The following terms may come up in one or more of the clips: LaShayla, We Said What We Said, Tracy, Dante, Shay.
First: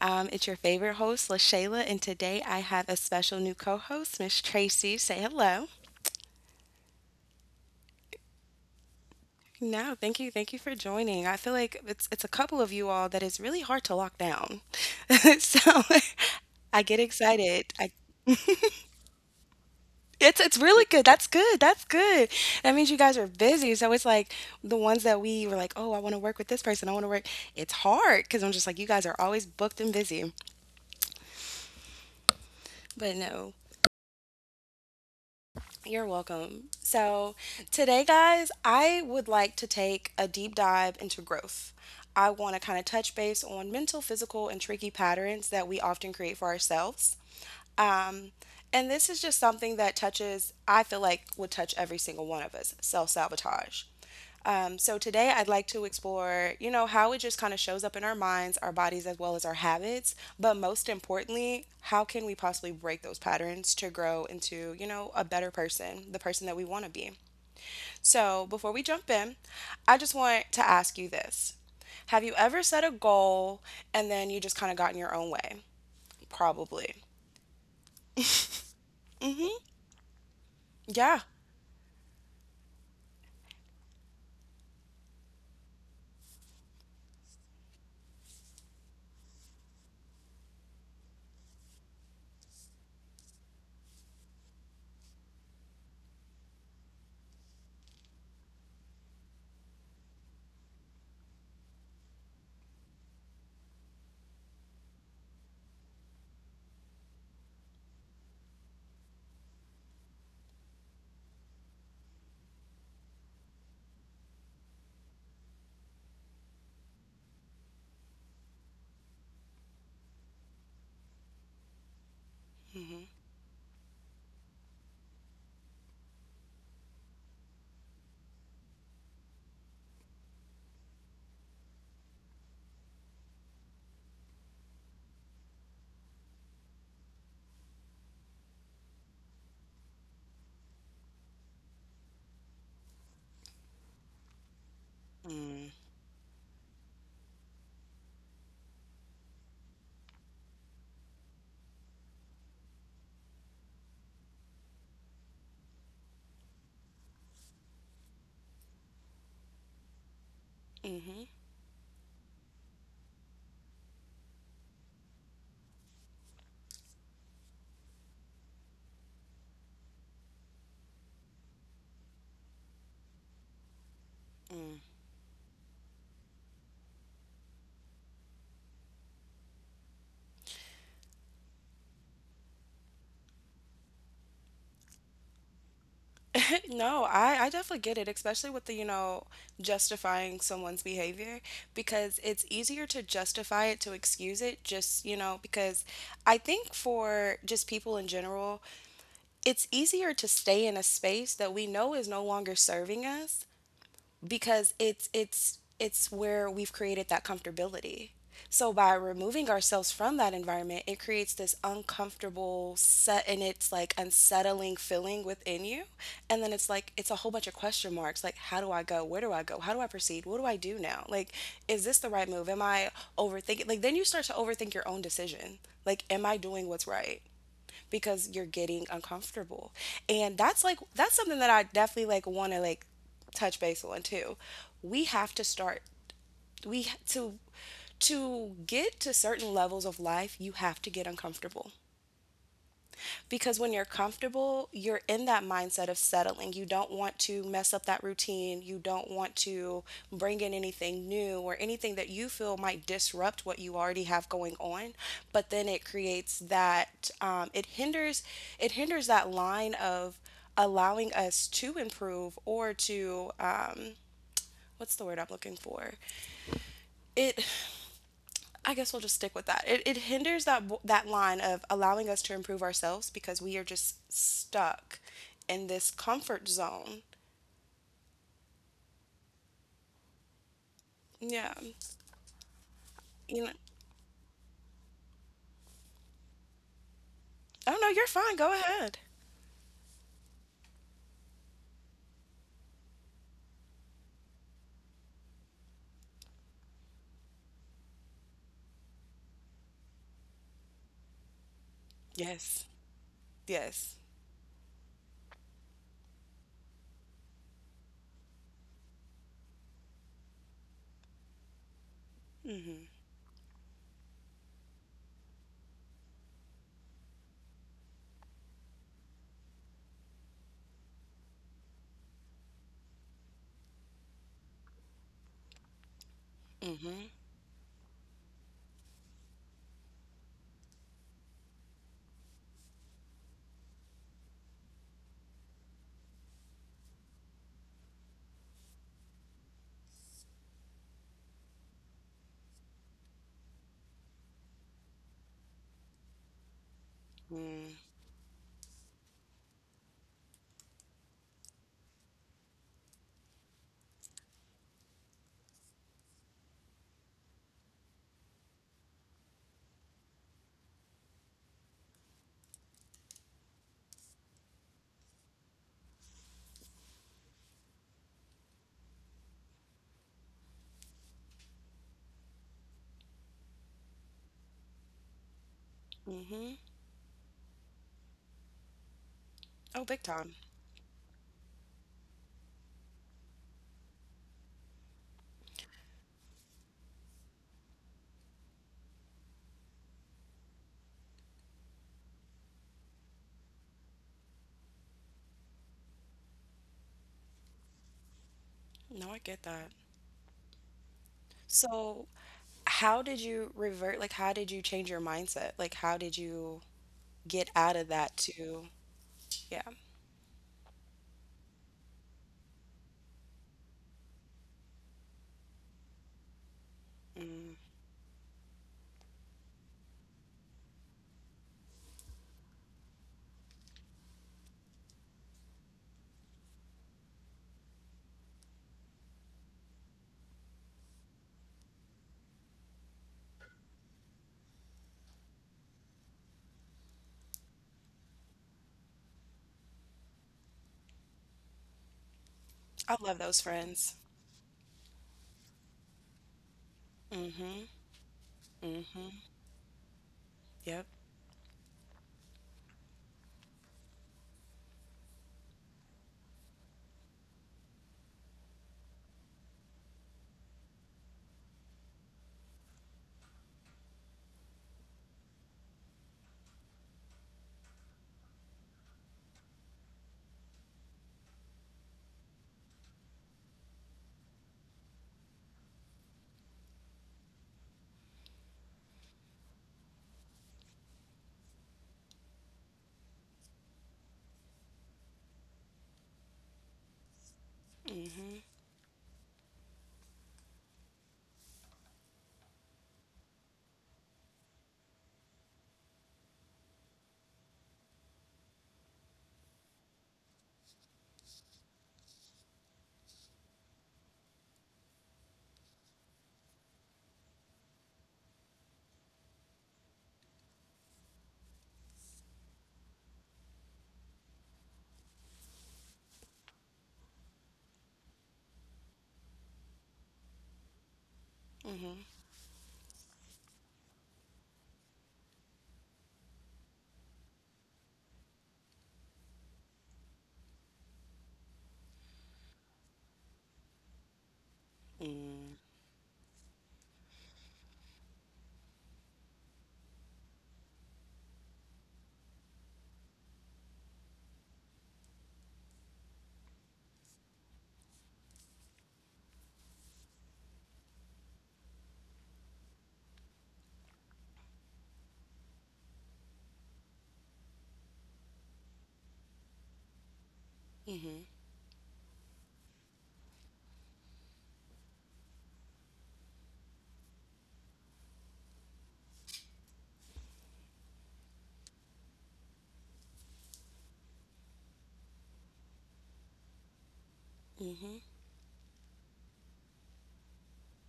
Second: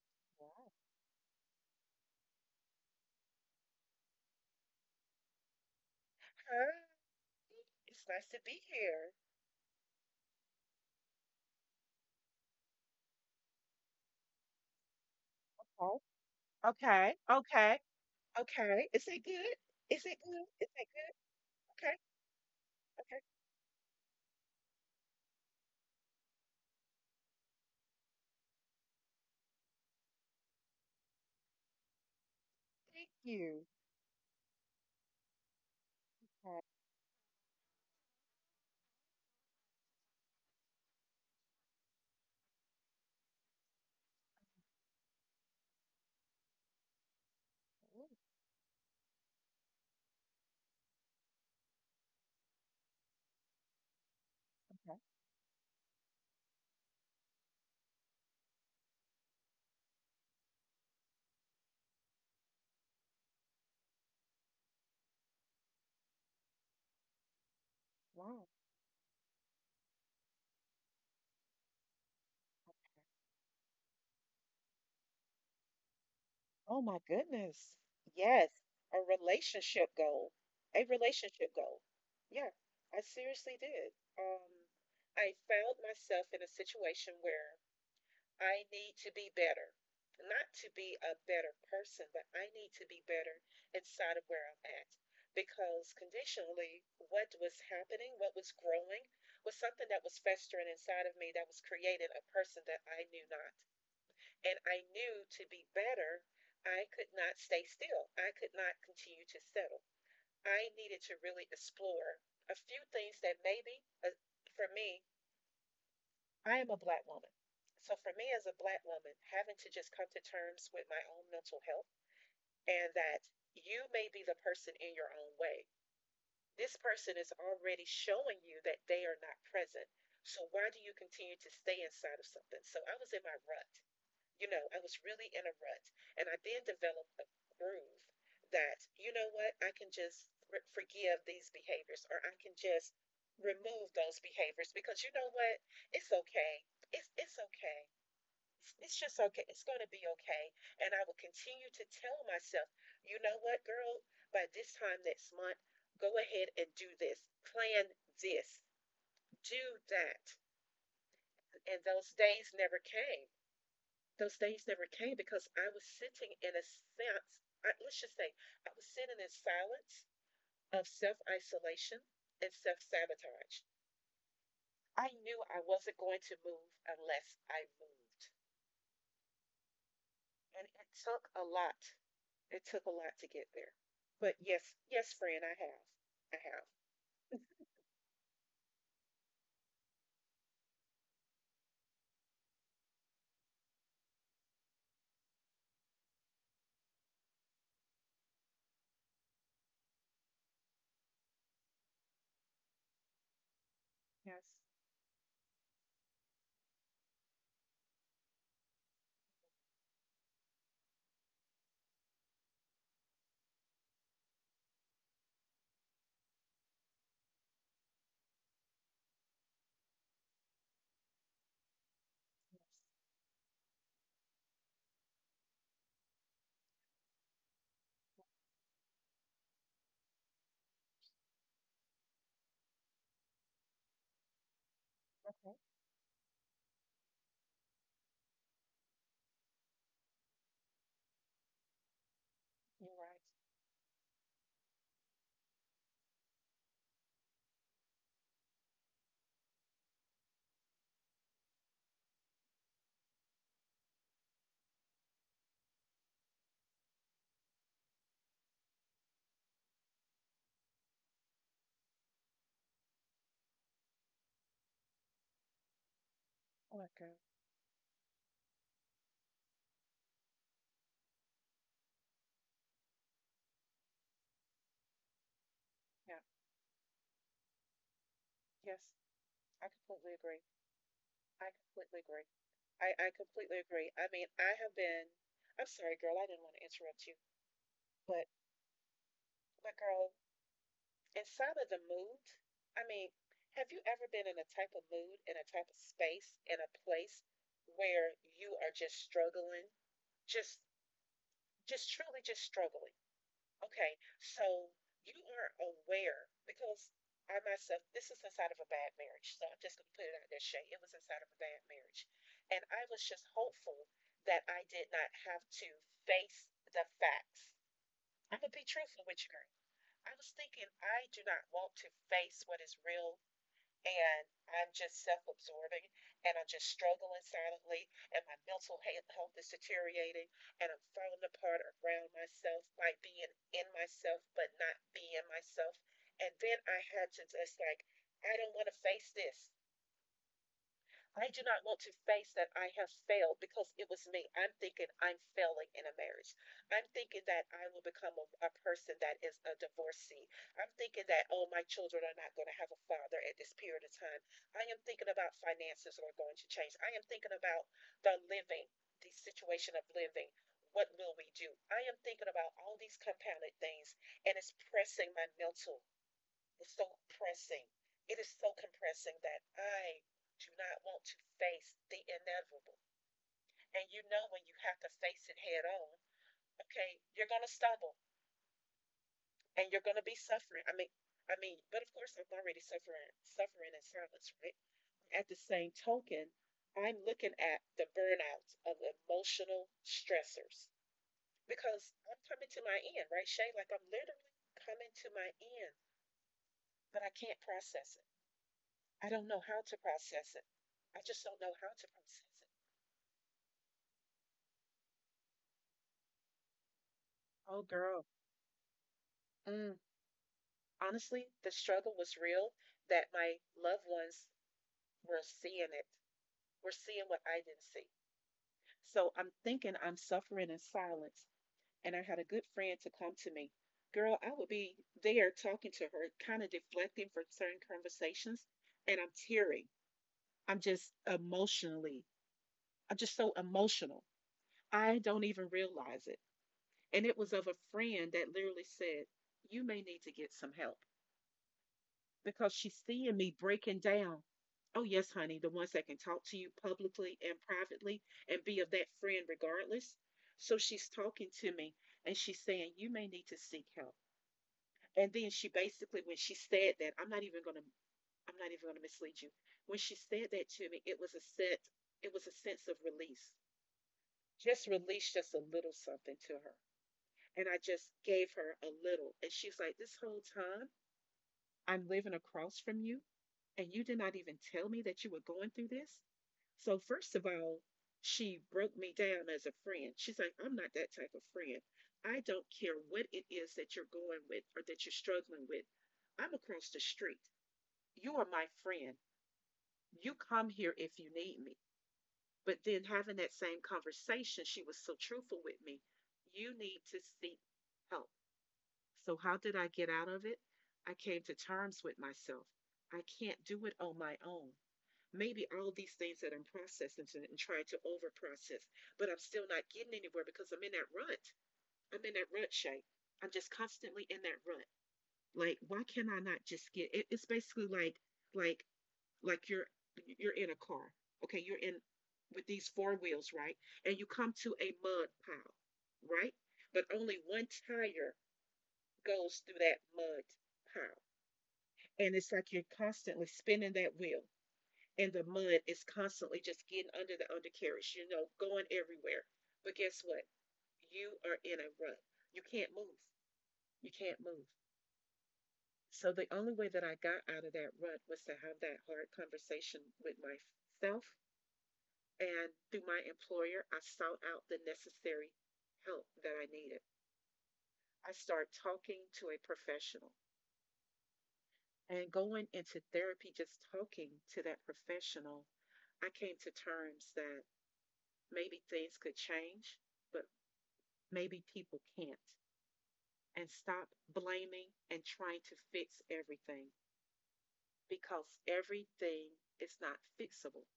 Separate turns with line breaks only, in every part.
It's your favorite host, LaShayla, and today I have a special new co host, Miss Tracy. Say hello.
Hi. It's nice to be here.
No, thank you. Thank you for joining. I feel like it's a couple of you all that is really hard to lock down. So
Oh,
I get
okay,
excited.
okay,
I
okay. Is it good? Is it good?
It's
Is
really
it
good.
good?
That's good. That's
Okay,
good. That means you guys
okay.
are busy. So it's like the ones that we were like, oh, I want to work with this person. I want to work. It's hard because I'm just like, you guys are always booked and busy.
Thank
But no,
you.
you're
Okay.
welcome. So today, guys, I would like to take a deep dive into growth. I want to kind of touch base on mental, physical, and tricky patterns that we often create for ourselves.
Ooh,
Um, and this is just something that touches, I feel like would touch every single one of us, self sabotage. So
okay.
today I'd like to explore, you know, how it just kind of shows up in our minds, our bodies, as well as our habits. But most importantly, how can we possibly break those patterns to grow into, you know, a better person, the person that we want to be?
Wow.
So before we jump in, I just want to ask you this. Have you ever set a goal and then you just kind of got in your own way?
Oh
Probably.
my goodness. Yes, a relationship goal. A
Yeah.
relationship goal. Yeah, I seriously did. Um, I found myself in a situation where I need to be better. Not to be a better person, but I need to be better inside of where I'm at. Because conditionally, what was happening, what was growing, was something that was festering inside of me that was creating a person that I knew not. And I knew to be better, I could not stay still. I could not continue to settle. I needed to really explore a few things that maybe for me I am a black woman. So for me as a black woman, having to just come to terms with my own mental health and
Mm-hmm.
that you may be the person in your own way. This person is already showing you that they are not present. So why do you continue to stay inside of something? So I was in my rut. You know, I was really in a rut. And I then developed a groove that, you know what, I can just forgive these behaviors or I can just remove those behaviors because you know what?
Mm.
It's okay. It's okay. It's, just okay. It's going to be okay. And I will continue to tell myself, you know what, girl, by this time next month, go ahead and do this, plan this, do that.
Mhm.
And those days never came, those days never came because I was sitting in a sense, I, let's just say, I was sitting in silence of self isolation and self sabotage.
Mm.
I knew I wasn't going to move unless I moved. And it took a lot. It took a lot to get there. But yes, yes, friend, I have. I have.
No, I definitely get it, especially with the justifying someone's behavior, because it's easier to justify it, to excuse it, just because I think for just people in general, it's easier to stay in a space that we know is no longer serving us, because it's it's where we've created that comfortability. So by removing ourselves from that environment, it creates this uncomfortable set, and it's like unsettling feeling within you. And then it's like it's a whole bunch of question marks. Like, how do I go? Where do I go? How do I proceed? What do I do now? Like, is this the right move? Am I overthinking? Like, then you start to overthink your own decision. Like, am I doing what's right? Because you're getting uncomfortable. And that's like that's something that I definitely like want to like touch base on too. We have to
Okay,
start we to get to certain levels of life, you have to get uncomfortable.
you're right.
Because when you're comfortable, you're in that mindset of settling. You don't want to mess up that routine. You don't want to bring in anything new or anything that you feel might disrupt what you already have going on. But then it creates that, it hinders that line of allowing us to improve, or to what's the word I'm looking for?
Oh my.
It I guess we'll just stick with that. It hinders that line of allowing us to improve ourselves, because we are just stuck in this
Yeah.
comfort zone.
Yes, I completely agree.
Yeah.
I completely agree. I
You know.
completely agree. I mean, I have been, I'm sorry, girl, I didn't want to interrupt you,
Oh no, you're
but
fine. Go ahead.
but girl, inside of the mood, I mean, have you ever been in a type of mood, in a type of space, in a place where you are just struggling, just just truly just
Yes.
struggling?
Yes.
Okay, so you are aware because I myself, this is inside of a bad marriage. So I'm just going to put it out there, Shay. It was inside of a bad marriage. And
Mm-hmm.
I was just hopeful that I did not have to face the facts. I'm going to be truthful with you, girl. I was thinking I do not want to face what is real and I'm just self absorbing and I'm just
Mm-hmm.
struggling silently and my mental health is deteriorating and I'm falling apart around myself, like being in myself but not being myself. And then I had to just like, I don't want to face this. I do not want to face that I have failed because it was me. I'm thinking I'm failing in a marriage. I'm thinking that I will become a person that is a divorcee. I'm thinking that, oh, my children are not going to have a father at this period of time. I am thinking about finances are going to change. I am thinking about the living, the situation of living. What will we do? I am thinking about all these compounded things, and it's pressing my mental, it's so pressing. It is so compressing that I do not want to face the inevitable. And you know when you have to face it head on,
Mm-hmm.
okay, you're gonna stumble and
Oh,
you're
big
gonna be
time.
suffering. I mean, I mean, but of course I'm already suffering suffering in silence, right? At the same token, I'm looking at the burnout of emotional stressors because I'm coming to my end, right, Shay? Like I'm literally coming to my end, but I can't process it.
No,
I
I
don't
get
know how
that.
to process it. I just don't know how to
So,
process it.
how did you revert? Like, how did you change your mindset? Like, how did you get
Oh,
out of that
girl.
to, yeah.
Mm. Honestly, the struggle was real that my loved ones were seeing it, were seeing what I didn't see. So I'm thinking I'm suffering in silence. And I had a good friend to come to me. Girl, I would be there talking to her, kind of deflecting from certain conversations. And I'm tearing. I'm just emotionally, I'm just so emotional. I don't even realize it. And it was of a friend that literally said, you may need to get some help because she's
I love
seeing
those
me breaking
friends.
down. Oh, yes, honey, the ones that can talk to you publicly and
Hmm.
privately and be of that
Hmm.
friend regardless. So
Yep.
she's talking to me and she's saying, you may need to seek help. And then she basically, when she said that, I'm not even going to. I'm not even going to mislead you. When she said that to me, it was a set, it was a sense of release. Just release just a little something to her. And I just gave her a little. And she's like, this whole time, I'm living across from you, and you did not even tell me that you were going through this. So, first of all, she broke me down as a friend. She's like, I'm not that type of friend. I don't care what it is that you're going with or that you're struggling with. I'm across the street. You are my friend. You come here if you need me. But then having that same conversation, she was so truthful with me. You need to seek help. So, how did I get out of it? I came to terms with myself. I can't do it on my own. Maybe all these things that I'm processing and trying to overprocess, but I'm still not getting anywhere because I'm in that rut. I'm in that rut shape. I'm just constantly in that rut. Like, why can I not just get it? It's basically like, like, like you're in a car. Okay, you're in with these four wheels, right? And you come to a mud pile, right? But only one tire goes through that mud pile. And it's like you're constantly spinning that wheel, and the
Mm.
mud is constantly just getting under the undercarriage, you know, going everywhere. But guess what? You are in a rut. You can't move. You can't move. So the only way that I got out of that rut was to have that hard conversation with myself. And through my employer, I sought out the necessary help that I needed. I started talking to a professional.
Mhm.
And going into therapy, just talking to that professional, I came to terms that maybe things could change, but maybe people can't. And stop blaming and trying to fix everything
Mhm.
because everything is not fixable.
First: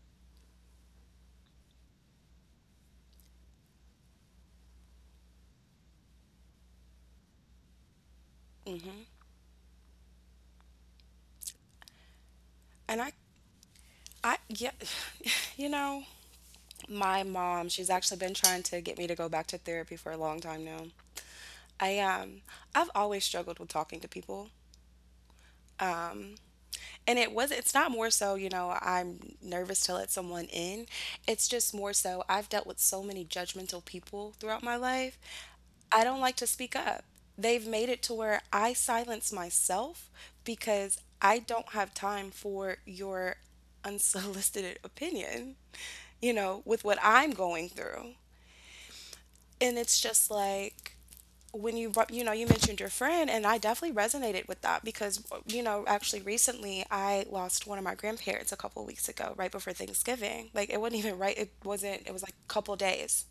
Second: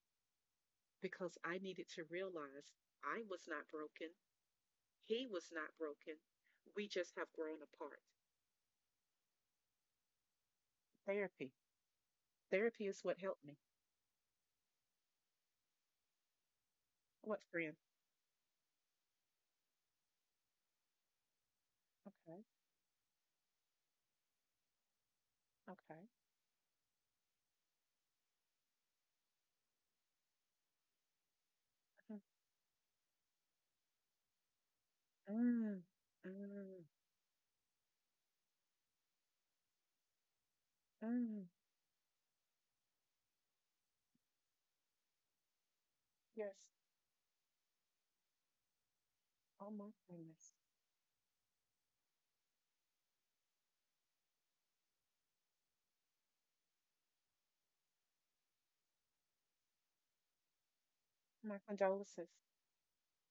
Because I needed to realize I was not broken, he was not broken. We just have grown apart.
Mhm.
Therapy. Therapy
And
is
I,
what helped me.
I, yeah, you know, my
What
mom,
friend?
she's actually been trying to get me to go back to therapy for a long time now. I um,
Okay,
I've always struggled with talking to people.
okay.
And it's not more so, I'm nervous to let someone in. It's just more so I've dealt with so many judgmental people throughout my life.
Mm,
I don't like to speak
mm,
up. They've made it to where I silence myself, because I
mm.
don't have time for your unsolicited opinion, you
Yes.
know, with what I'm going through.
Oh
And
my
it's just
goodness.
like, when you mentioned your friend, and I definitely resonated with that, because actually recently I lost one of my grandparents a couple weeks ago, right before Thanksgiving. Like, it wasn't even right, it
My
wasn't, it was
condolences.
like a couple days.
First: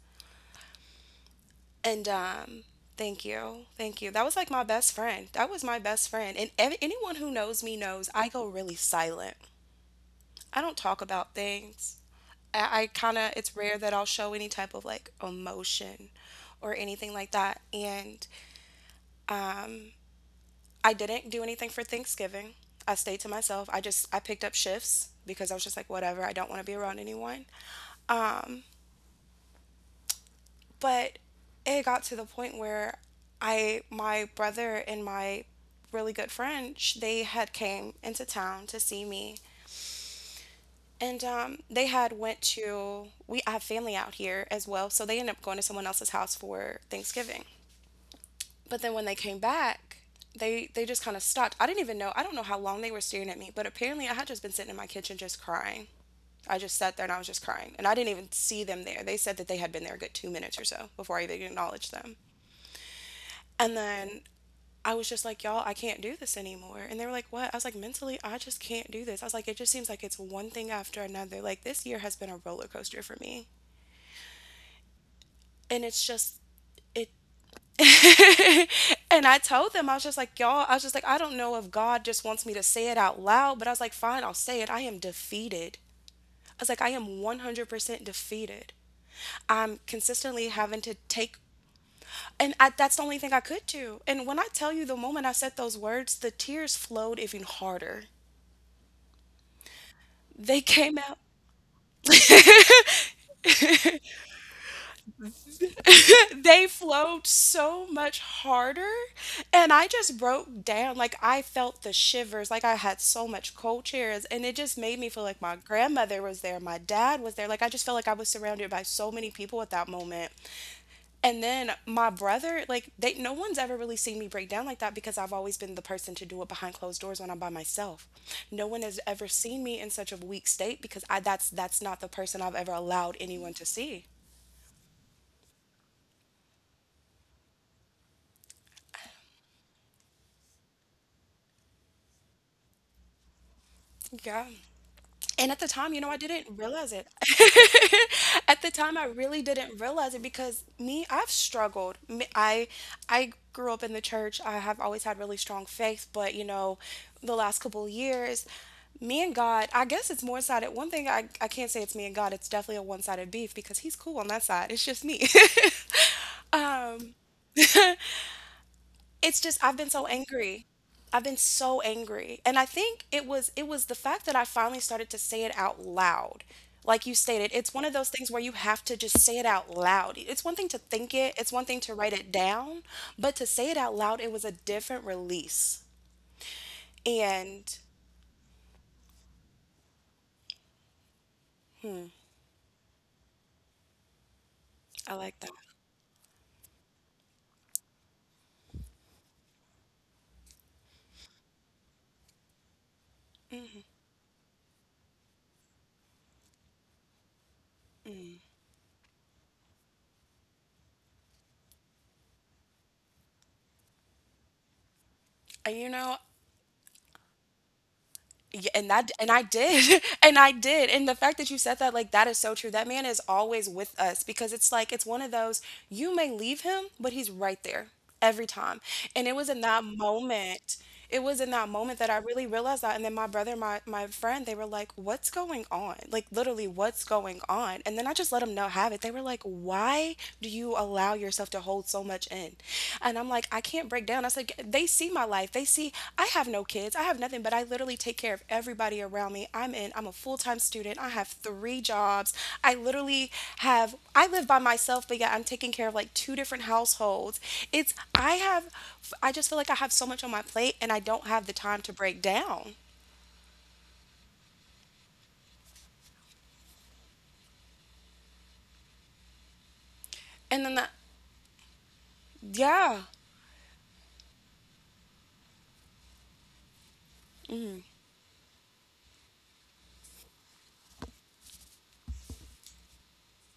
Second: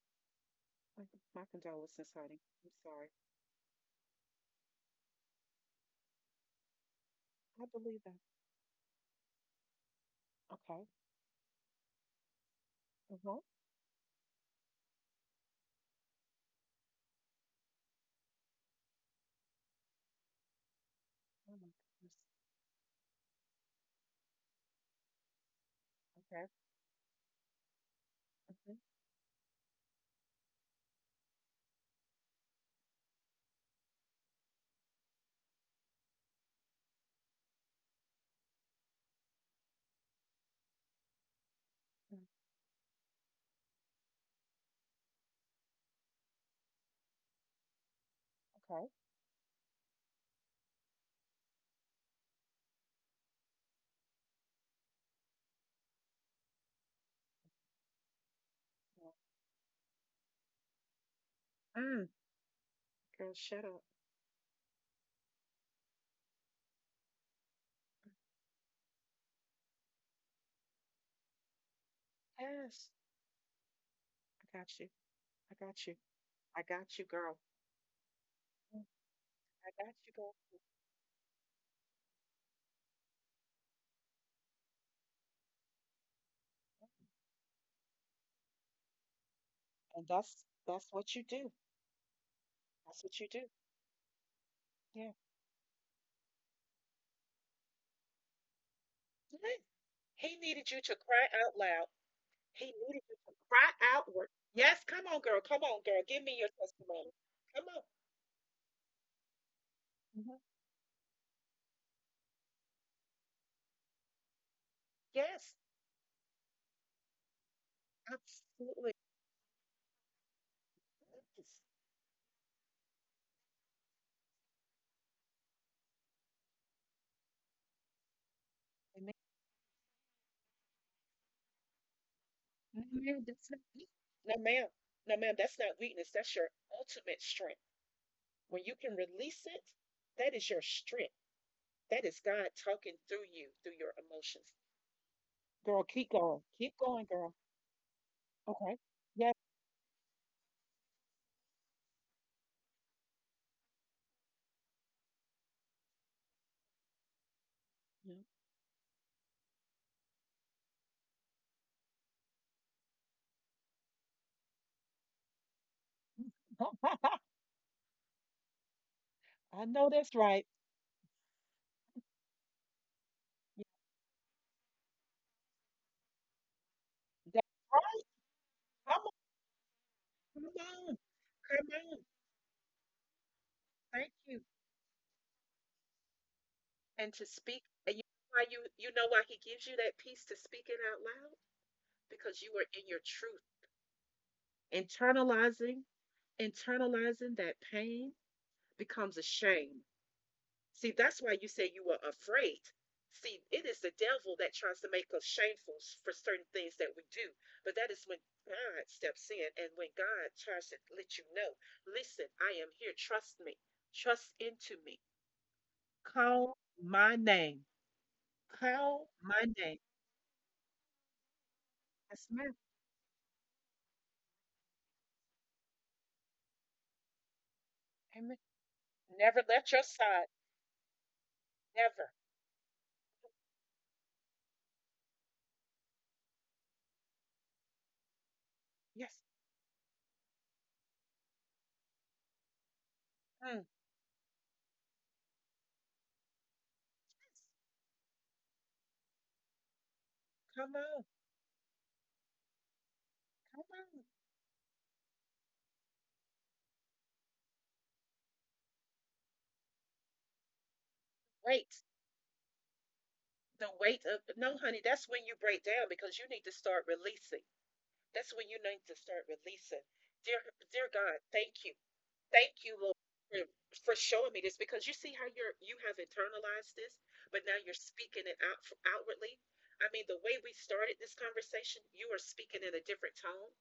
My, my
And
condolences, honey. I'm sorry.
thank you, thank you. That was like my best friend. That was my best friend. And anyone who knows
I
me
believe
knows
that.
I go really silent. I don't
Okay.
talk about things. I kind of,
Uh-huh.
it's rare that I'll show any type of like emotion or anything like that. And I didn't do
Oh
anything
my
for
goodness.
Thanksgiving. I stayed to myself. I just I picked up shifts because I was just like, whatever, I
Okay.
don't want to be around anyone.
Mm-hmm.
But it got to the point where I my brother and my really good friend, they had came into town to see me. And they had went to we I have family out here as well, so they ended up going to someone else's house for Thanksgiving.
Mm-hmm.
But
Okay.
then when they came back, they just kind of stopped. I didn't even know. I don't know how long they were staring at me, but apparently I had just been sitting in my kitchen just crying. I just sat there and I was just crying, and I didn't even see them there.
Yeah.
They said that they had been there a good 2 minutes or so before I even acknowledged
Mm,
them.
girl, shut
And
up.
then I was just like, y'all, I can't do this anymore. And they were like, what? I was like, mentally, I just can't do this. I was like, it just seems like it's one thing after another. Like, this year has been a roller
Yes.
coaster for me.
I got you. I
And
got you.
it's just,
I got you,
it
girl. Mm,
and I
I
told them, I
got
was
you,
just
girl.
like, y'all, I was just like, I don't know if God just wants me to say it out loud, but I was like, fine, I'll say it. I am defeated. I was like, I am 100% defeated. I'm
And that's
consistently having
that's
to
what you
take,
do.
that's the
That's
only
what you
thing I
do.
could do. And when I tell you, the
Yeah.
moment I said those words, the tears flowed even harder.
Yeah. He needed you
They
to
came
cry
out.
out loud. He needed you to cry outward. Yes, come on, girl. Come on, girl. Give me your
They
testimony.
flowed
Come on.
so much harder, and I just
Mm-hmm.
broke down. Like, I felt the shivers, like I had so much cold chairs, and it just made me feel
Yes,
like my grandmother was there, my dad was there. Like, I just felt like I was surrounded
absolutely.
by so many people at that moment. And
Yes.
then my brother, like they no one's ever really seen me break down like that, because I've always been the person to do it behind closed doors when I'm by myself. No one has ever seen me in such a weak state, because I that's not the person I've
No,
ever
ma'am,
allowed
that's not
anyone
weak.
to see.
No, ma'am. No, ma'am, that's not weakness. That's your ultimate strength. When you can release it, that is your strength. That is God talking through you, through your emotions.
Yeah.
Girl,
And at the
keep
time, you
going.
know, I
Keep
didn't
going, girl.
realize it.
Okay.
At the
Yes.
time, I really didn't realize it, because me, I've struggled. I grew up in the church. I have always had really strong faith, but the last
Yeah.
couple of years, me and God, I guess it's more sided. One thing I can't say, it's me and God, it's definitely a one sided beef, because he's cool on that side. It's just me.
I
It's
know
just
that's
I've been
right.
so angry. I've been so angry. And I think it
Yeah,
was it was the fact that I finally started to say it out loud. Like
that's
you stated,
right.
it's one of those things where you
Come
have
on.
to just say it out loud.
Come
It's one thing
on.
to think it, it's
Come
one
on.
thing to write it down, but to say it
Thank
out loud,
you.
it was a different release.
And to speak,
And
and you know why you know why he gives you that peace to speak it out loud? Because you were in your truth.
I like that.
Internalizing, internalizing that pain becomes a shame. See, that's why you say you were afraid. See, it is the devil that tries to make us shameful for certain things that we do. But that is when God steps in and when God tries to let you know, listen, I am here. Trust me. Trust into me.
Uh, You know,
Call my name.
Yeah, and
Call
that and
my
I
name.
did. And I did. And the fact that you said that, like,
Yes,
that is
ma'am.
so true. That man is always with us, because it's like, it's one of those, you may leave him, but he's right there
Amen.
every time. And
Never
it was
let
in
your
that
side.
moment. It was in that moment
Never.
that I really realized that. And then my brother my my friend they were like, "What's going on?" Like, literally, "What's going on?" And then I just let them know, have it.
Yes.
They were like, "Why do you allow yourself to hold so much in?" And I'm like,
Mm.
I can't break down. I said, they see my life. They see I have no kids. I have nothing, but I literally take care of everybody around me. I'm a full time
Come on.
student. I have three jobs. I literally
Mhm.
have, I live by myself, but yeah, I'm taking care of like two different households. It's, I have, I just feel like I have so much on my plate, and I don't have the
Weight,
time to break down.
the weight of no, honey, that's when you break down because you need to start releasing. That's when you need to start releasing. Dear,
And then
dear
the
God, thank you, Lord,
yeah.
for showing me this because you see how you have internalized this, but now you're speaking it out outwardly. I mean, the way we started this conversation, you are speaking in a different tone.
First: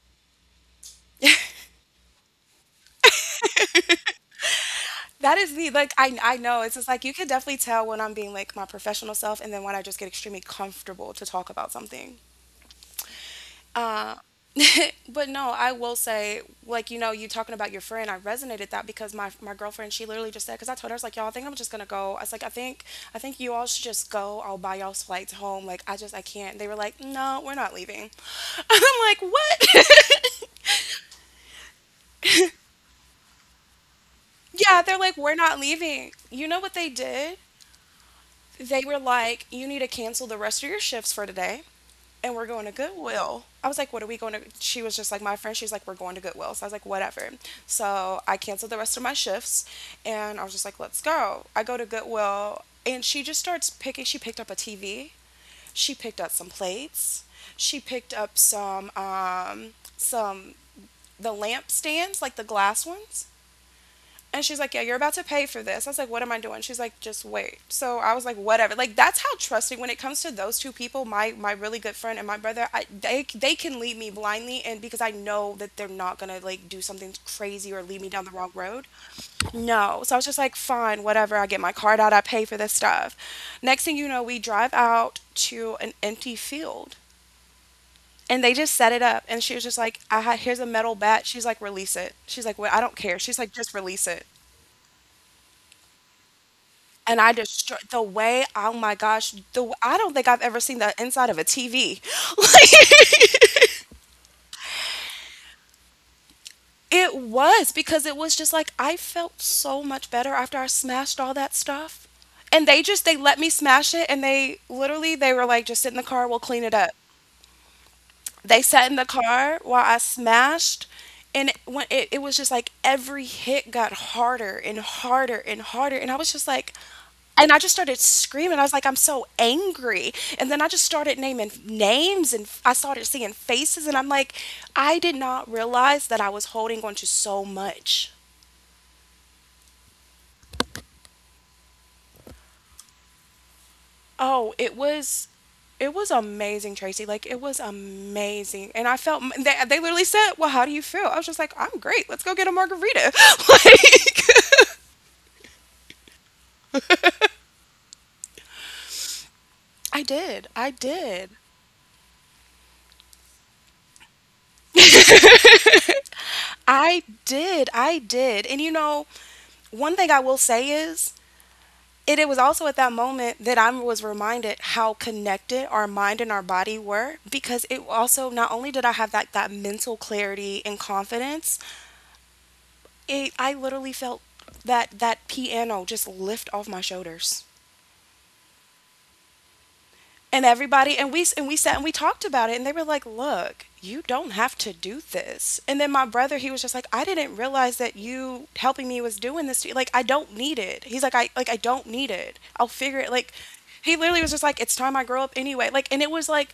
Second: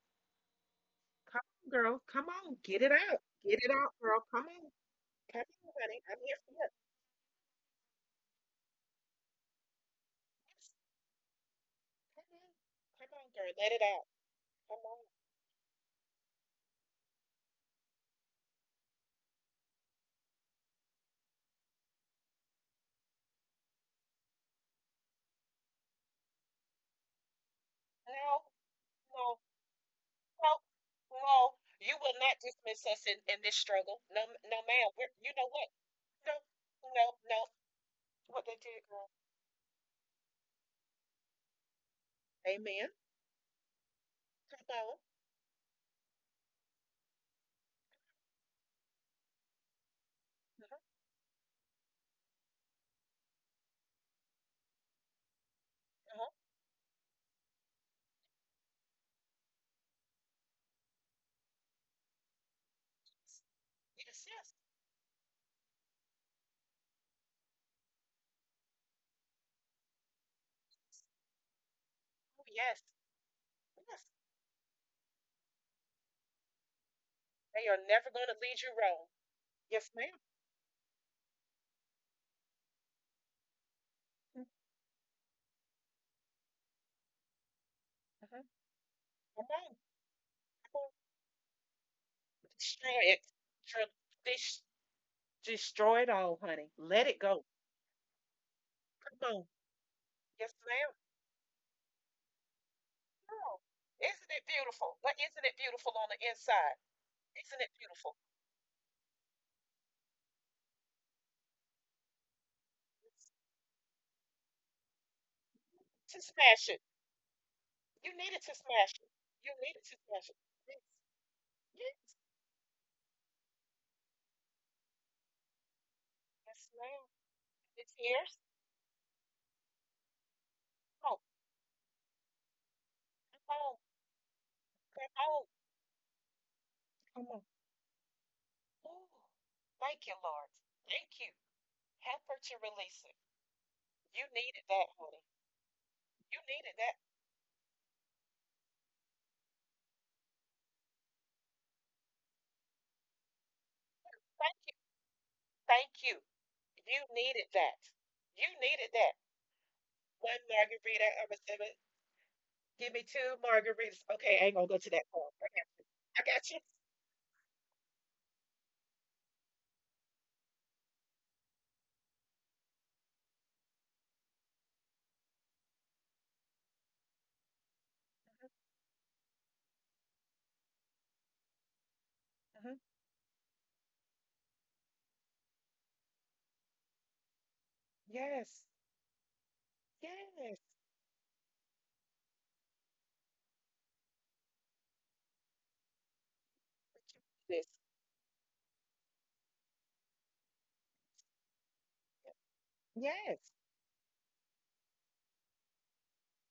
Come on, girl, come on, get it out, girl. Come on,
That
come
is the
on,
like
honey, I'm
I
here for
know
you.
it's just like you can definitely tell when I'm being like my professional self and then when I just get extremely
Yes,
comfortable to talk about something.
come on, come on, girl, let it out. Come on.
But no, I will say like you talking about your friend, I resonated that because my girlfriend she literally just said because I told her I was like y'all I think I'm just gonna go. I was like I think you all should just go. I'll buy y'all's flights home. Like I can't. They were like no we're not leaving.
No,
I'm like
no,
what?
no, no. You will not dismiss us in this struggle. No, no,
Yeah, they're
ma'am.
like,
We're,
we're
you know
not
what?
leaving. You
No,
know what they
no,
did?
no. What they
They
did,
were
girl.
like, you need to cancel the rest of your shifts for today, and we're going to
Amen.
Goodwill. I was like, what are we going to?
Come
She was
on.
just like, my friend, she's like, we're going to Goodwill. So I was like, whatever. So I canceled the rest of my shifts and I was just like,
Uh-huh,
let's go. I go to Goodwill and she just starts picking, she picked up a TV, she picked up
uh-huh.
some plates, she picked up some, some, the lamp stands, like the glass ones.
Yes,
And
yes.
she's like, yeah, you're about to pay for this. I was like, what am I doing? She's like, just wait. So I was like, whatever. Like, that's how trusting when it comes to those two people, my really good friend and my
Oh,
brother,
yes,
they can lead
yes.
me blindly. And because I know that they're not going to like do something
They
crazy
are
or lead me
never
down
going
the
to
wrong
lead you
road.
wrong. Yes,
No. So I
ma'am.
was just like, fine, whatever. I get my card out. I pay for this stuff. Next thing you know, we drive out to an empty field
Uh-huh.
and they just set it up
Come
and she was
on.
just like here's a
Come on.
metal bat. She's like release it. She's like well, I
Destroy
don't
it.
care. She's like just
Dr-
release it.
des- Destroy it all, honey. Let
And
it
I
go.
destroy the way. Oh my gosh,
Come on.
I don't think I've
Yes,
ever seen the
ma'am.
inside of a TV.
Come on.
Like,
Isn't it beautiful? What not it beautiful on the inside?
it
Isn't
was
it
because it
beautiful?
was just like I felt so much better after I smashed all that stuff. And they let me smash it and they were like just sit in the
To
car, we'll clean it
smash it.
up.
You needed to
They sat in
smash
the
it. You
car while
needed
I
to smash it. Yes,
smashed, and it
yes,
was just like every hit got harder and harder and harder, and I was just like,
yes, ma'am.
and I just started
It's here.
screaming. I was like, I'm so angry. And then I just started
Come on,
naming names and I started seeing
come on,
faces. And I'm like, I
come
did
on,
not realize that I was holding on to
come
so
on.
much.
Ooh, thank you, Lord. Thank you. Help her to release it. You
Oh,
needed that, honey.
it was
You
amazing,
needed that.
Tracy. Like it was amazing. And I felt they literally said, "Well, how do you feel?" I was just like, "I'm great. Let's go get a margarita." like
Thank you. Thank you. You needed that. You needed that.
I did.
One
I
margarita. I
did.
receive it. Give me two margaritas. Okay, I ain't gonna go to that part. Okay, I got you.
I did. I did. And you know, one thing I will say is it was also at that moment that I was reminded how connected our mind and our body were because it also not only did I have that mental clarity and confidence.
Hmm.
I literally felt that piano just lift off my shoulders.
Yes. Yes.
And
But
everybody and we sat and we talked about it and they were like, "Look, you don't have to do this." And then my brother, he was just like, "I didn't realize that you helping me was doing this to you. Like, I don't need it." He's like, I don't need it. I'll figure it." Like,
yes.
he literally was just like, "It's time I grow up anyway." Like, and it was like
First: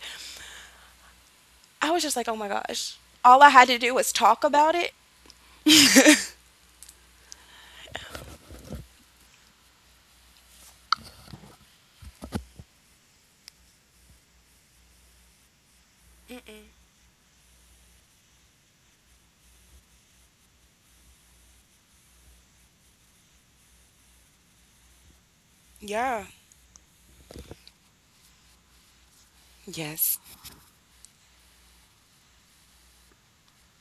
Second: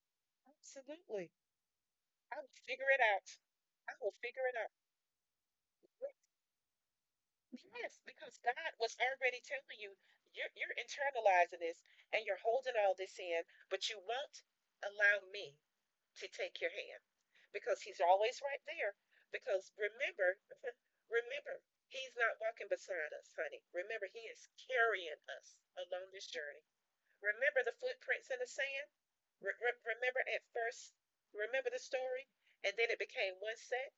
Absolutely.
I was just like, "Oh
I
my
will figure
gosh."
it out.
All I had to do
I
was
will
talk
figure it out.
about it.
Yes, because God was already telling you, you're internalizing this and you're holding all this in, but you won't allow me to take your hand because He's always right there. Because remember, remember, He's not walking beside us, honey. Remember, He is carrying us along this
Yeah.
journey. Remember the footprints in the sand? Remember
Yes.
at first, remember the story? And then it became one set.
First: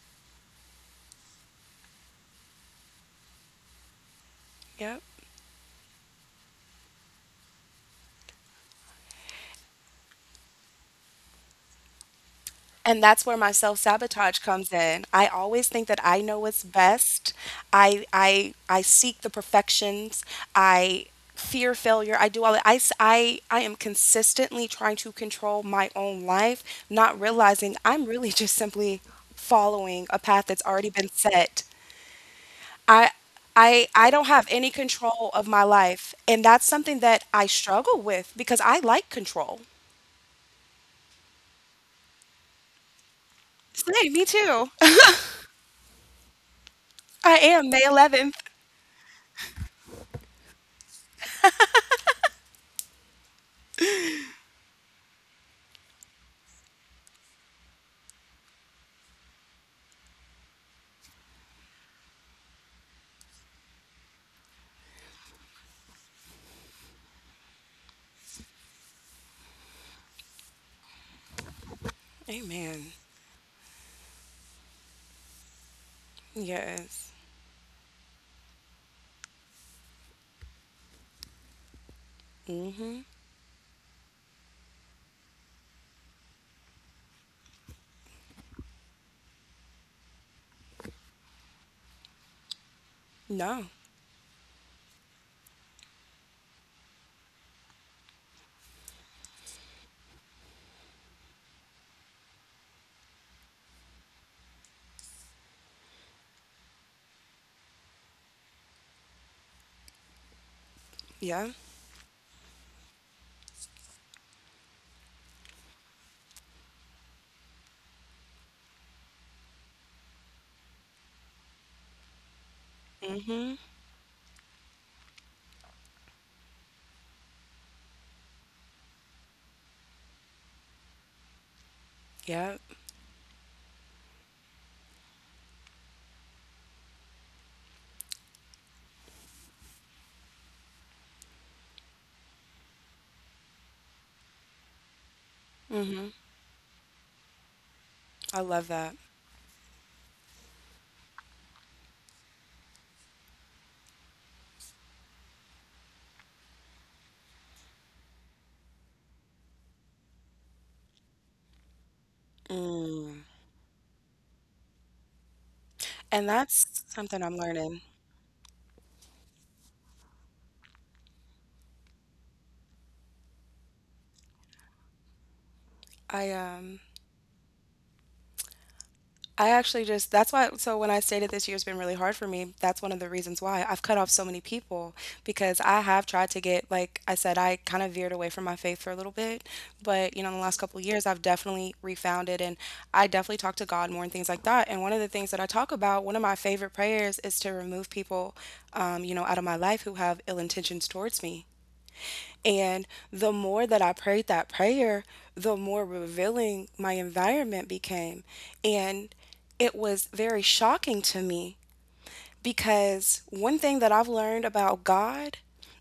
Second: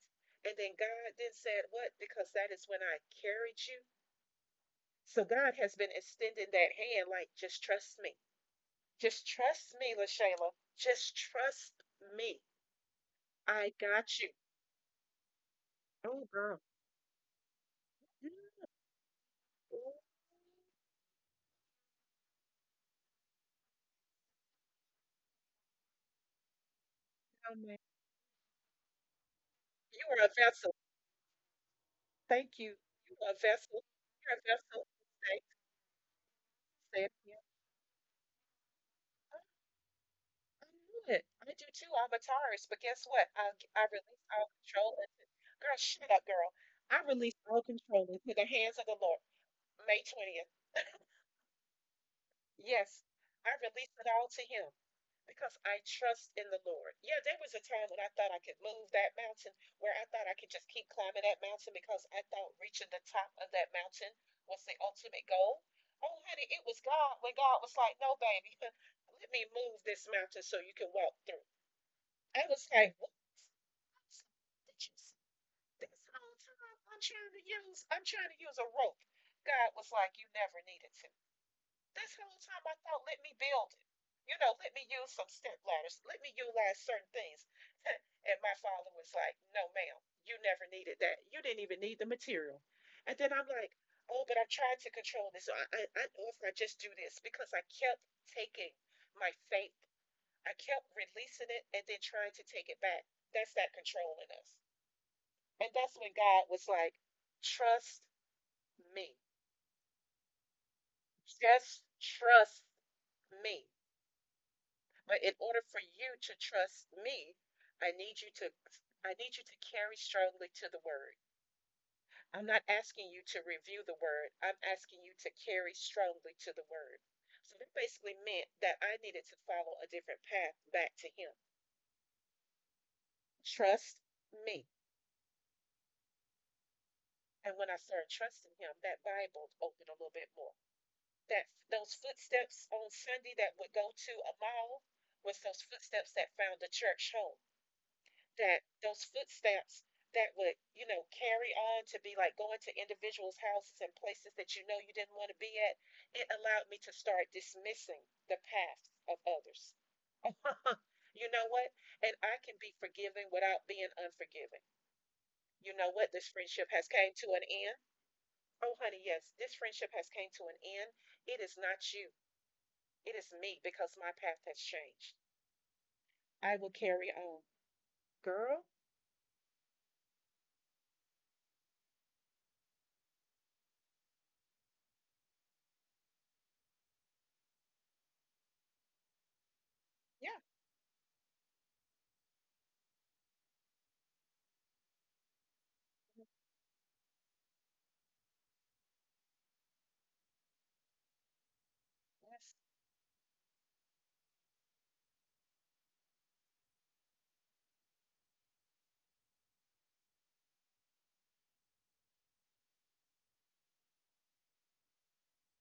And then God then said, what? Because that is when I carried you.
Yep.
So God has been extending that hand, like, just trust me. Just trust me, LaShayla. Just trust me.
And that's where my
I got you.
self-sabotage comes in. I always think that I
Oh,
know
God.
what's best. I seek the perfections. I fear failure. I do all that. I s- I am consistently trying to control my own life, not realizing
Oh,
I'm really just simply following
you
a
are
path
a
that's already
vessel.
been set.
Thank you.
I
You are a
I
vessel.
I don't have
You're a
any
vessel.
control of
Say,
my life, and that's something that
say
I struggle with because I like control.
I knew it. I do too. I'm a Taurus, but guess what? I
Same, me
release all
too.
control into girl. Shut up, girl. I
I
release
am
all
May
control
11th.
into the hands of the Lord. May 20th. Yes, I release it all to Him because I trust in the Lord. Yeah, there was a time when I thought I could move that mountain, where I thought I could just keep climbing that mountain because I thought reaching the top of that mountain was the ultimate goal. Oh, honey, it was God when God was like, "No, baby, let me move this mountain so you can walk through." I was
Amen.
like, "What?" Stitches. This whole time
Yes.
I'm trying to use a rope. God was like, you never needed to. This whole time I
Mhm.
thought, let me build it. You know, let me use some step ladders. Let me utilize certain things. And my father was like, no, ma'am, you never needed that. You didn't even need the material. And then I'm
No.
like, oh, but I'm trying to control this. So I know if I just do this because I kept taking my faith, I kept releasing it and then trying to take it back. That's that control in us. And that's when God was like, trust me.
Yeah.
Just trust me. But in order for you to trust me, I need you to I need you to carry strongly to the word. I'm not asking you
Mhm.
to review the word. I'm asking you to carry strongly to the word. So that basically meant that I needed to follow a different path back to him.
Yep.
Trust me. And when I started trusting him, that Bible opened a little bit more. That those footsteps on Sunday that would go to a mall was those
Mhm.
footsteps that found the church home.
I love
That
that.
those footsteps that would, carry on to be like going to individuals' houses and places that you know you didn't want to be at, it allowed me to start dismissing the past of others. You know what? And I can be forgiving without being unforgiving. You know
And
what? This
that's
friendship has
something
came
I'm
to an
learning.
end. Oh, honey, yes, this friendship has came to an end. It is not you. It is me because my path has changed.
I
I
um
will carry on. Girl,
I actually just that's why so when I stated this year's been really hard for me, that's one of the reasons why I've cut off so many people because I have tried to get like I said I kind of veered away from my faith for a little bit, but you know in the
yeah.
last couple of years I've definitely refound it and I definitely talk to God more and things like that. And one of the things that I talk about, one of my favorite prayers is to remove people you know out of my life who have ill intentions towards me
Yes.
and the more that I prayed that prayer, the more revealing my environment became. And it was very shocking to me because one thing that I've learned about God,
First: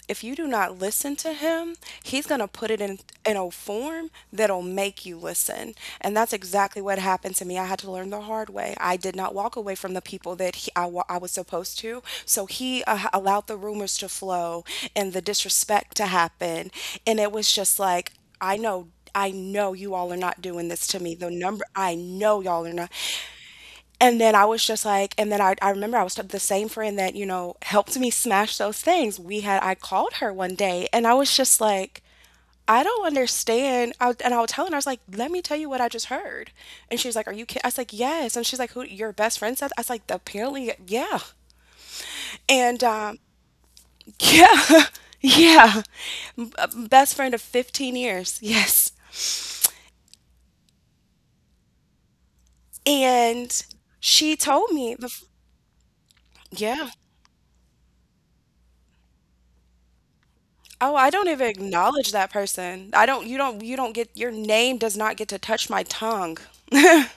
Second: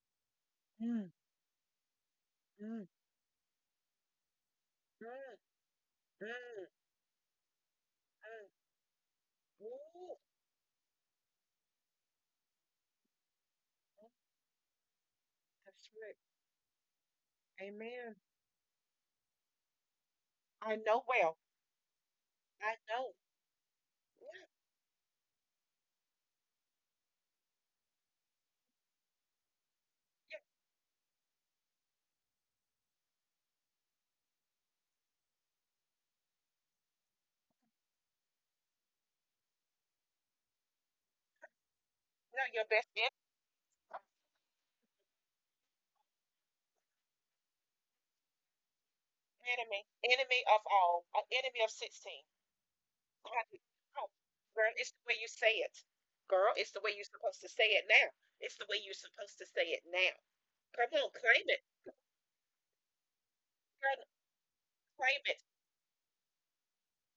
if you do not
Mm,
listen to him, he's going to put it
mm,
in a form that'll make
mm,
you listen. And
mm,
that's
mm.
exactly what happened to me. I had to learn the hard way. I did not walk away from the
Ooh,
people that I was supposed to. So he allowed the rumors
mm,
to flow and the
that's
disrespect to
right.
happen. And it was just like,
Amen.
I know I know you all are not doing
I
this to
know
me. The
well.
number I know y'all are
I
not.
know.
And then I
Yeah,
was just like, and then I remember the same friend that, you know, helped me smash those things. We had, I called her
yeah.
one day and I was just like, I don't understand. And I was telling her, I was like, let me tell you what I just heard. And she was like, are you kidding? I was like, yes. And she's like, who, your best friend said? I was like, apparently, yeah.
No, your
And
best
yeah, yeah. Best friend of 15 years. Yes.
enemy, enemy of all, enemy of 16. Oh,
And she told
girl, it's
me,
the way you say it. Girl, it's the
yeah.
way you're supposed to say it now. It's the way you're supposed to say it now. Come
Oh,
on,
I don't even
claim it.
acknowledge that person. I don't you don't
Girl,
get your name does not
claim
get to
it.
touch my tongue.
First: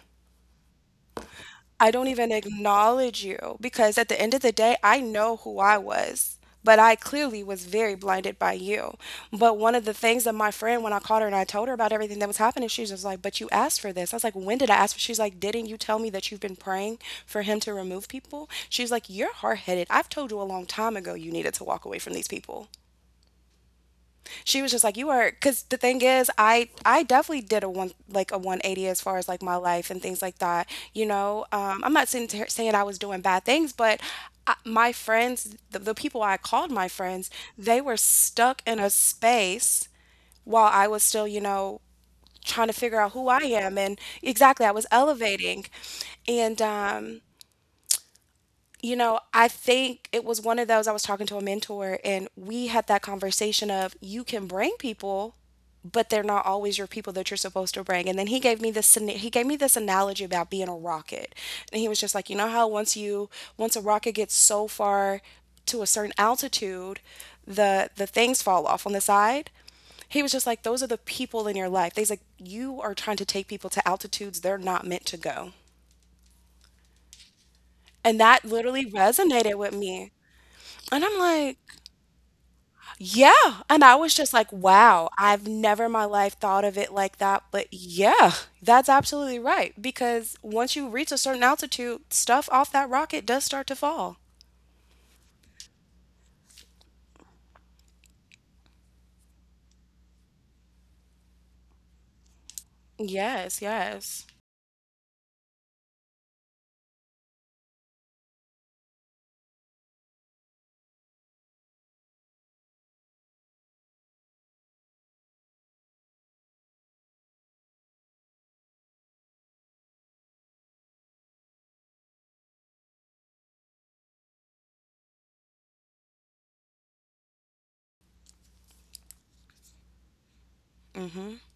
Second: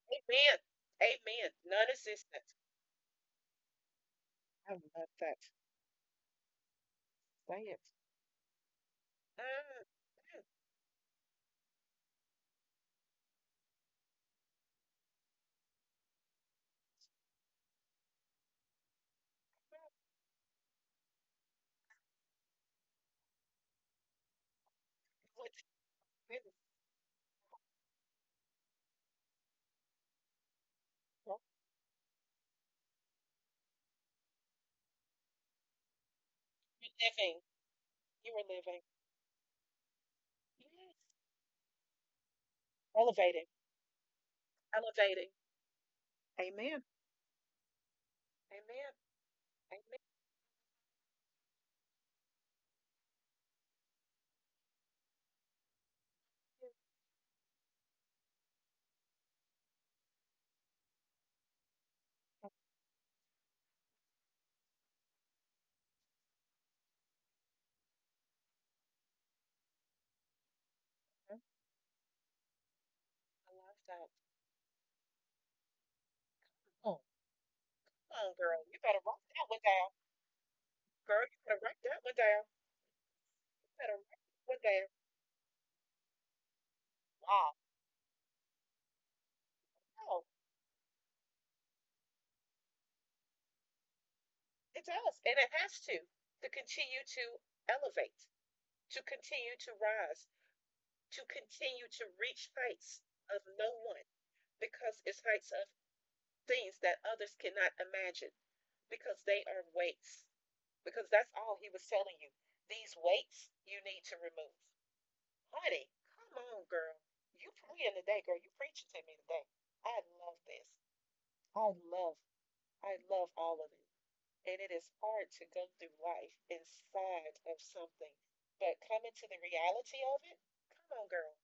Amen. Amen.
I
None
don't even
assistance.
acknowledge you because at the end of the
I
day, I
love that.
know who I was, but I clearly
Say
was
it.
very blinded by you. But one
Mm.
of the things that my friend, when I called her and I told her about everything that was happening, she was just like, but you asked for this. I was like, when did I ask for? She's like, didn't you tell me that you've been praying for him to remove people? She's like, you're hard headed.
Mm.
I've told you a long time ago you needed to walk away from these people. She was just like you are
What
because
is
the thing is
this?
I definitely did a one like a 180 as far as like my life and things like that, you
You're
know I'm not saying, saying I was doing bad things but I, my friends the people I called my friends
living.
they were
You are
stuck
living.
in a space while I
Yes.
was still you know trying to figure out who I
Elevating.
am and exactly I was
Elevating.
elevating and
Amen. Amen.
you know, I
Amen.
think it was one of those I was talking to a mentor and we had that conversation of you can bring people, but they're not always your people that you're supposed to bring. And then he gave me he gave me this analogy about being a rocket. And he was just like, "You know how once you once a rocket gets so far to a certain altitude, the things fall off on the side. He was just like, those are the
Mhm.
people in your life. They's like, you are trying to take
I
people
love
to
that.
altitudes they're not meant to go.
Oh,
And
come on,
that
girl. You
literally
better write that
resonated
one
with
down.
me. And I'm
Girl, you
like,
better write that one down.
yeah,
You
and I
better write
was
that
just like,
one down.
"Wow, I've never in my life thought of it like that,"
Wow.
but yeah, that's absolutely right,
Oh,
because once you reach a certain altitude, stuff off that rocket does start to fall.
it does. And it has to. To continue to elevate, to continue to rise. To continue to reach heights of
Yes,
no one
yes.
because it's heights of things that others cannot imagine because they are weights. Because that's all he was telling you. These weights you need to remove. Honey, come on, girl. You praying today, girl. You preaching to me today. I love this. I love, I love all of it. And it is hard to go through life inside of something. But coming to the reality of it, come on,
Mhm.
girl.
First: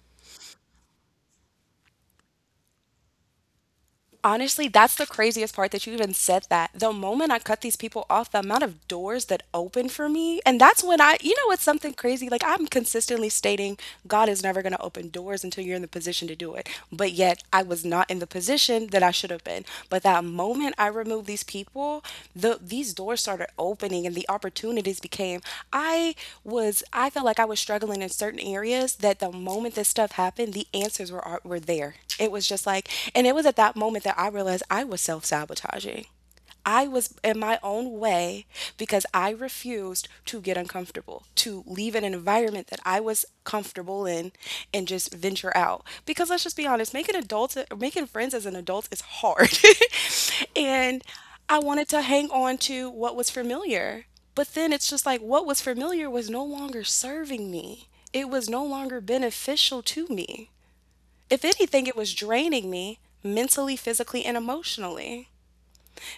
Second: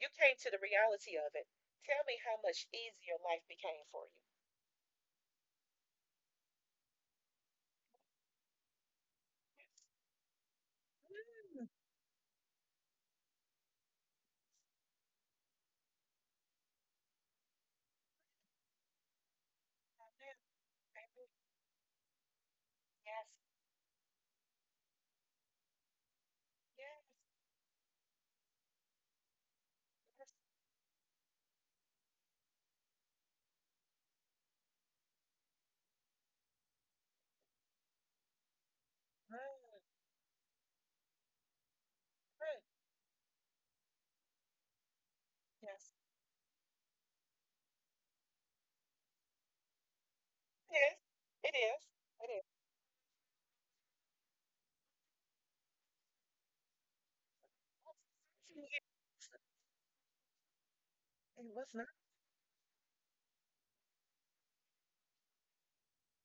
You came to the reality of it. Tell me how much easier life became for you.
Honestly, that's the craziest part that you even said that. The moment I cut these people off, the amount of doors that open for me, and that's when I, you know, it's
Mm,
something crazy. Like I'm consistently stating, God is never going to open doors until you're in the position to do it. But yet I was not in the position that I should have been. But that the moment I removed these people, these doors
yes,
started opening and the opportunities became. I I
yes,
felt like I was struggling in certain areas that the moment this stuff
yes.
happened, the answers were were there. It was just like, and it was at that moment that I realized I was self sabotaging. I was in my own way because I
Mm, mm,
refused to get uncomfortable, to leave an environment that I was comfortable in and just venture out.
yes,
Because let's just be honest, making friends as an adult is hard.
it is.
And
It
I
is.
wanted to
It
hang
is.
on to what was familiar. But then it's just like what was familiar was no longer serving me. It was no longer beneficial to me.
It
If
was not.
anything, it was draining me mentally, physically, and emotionally.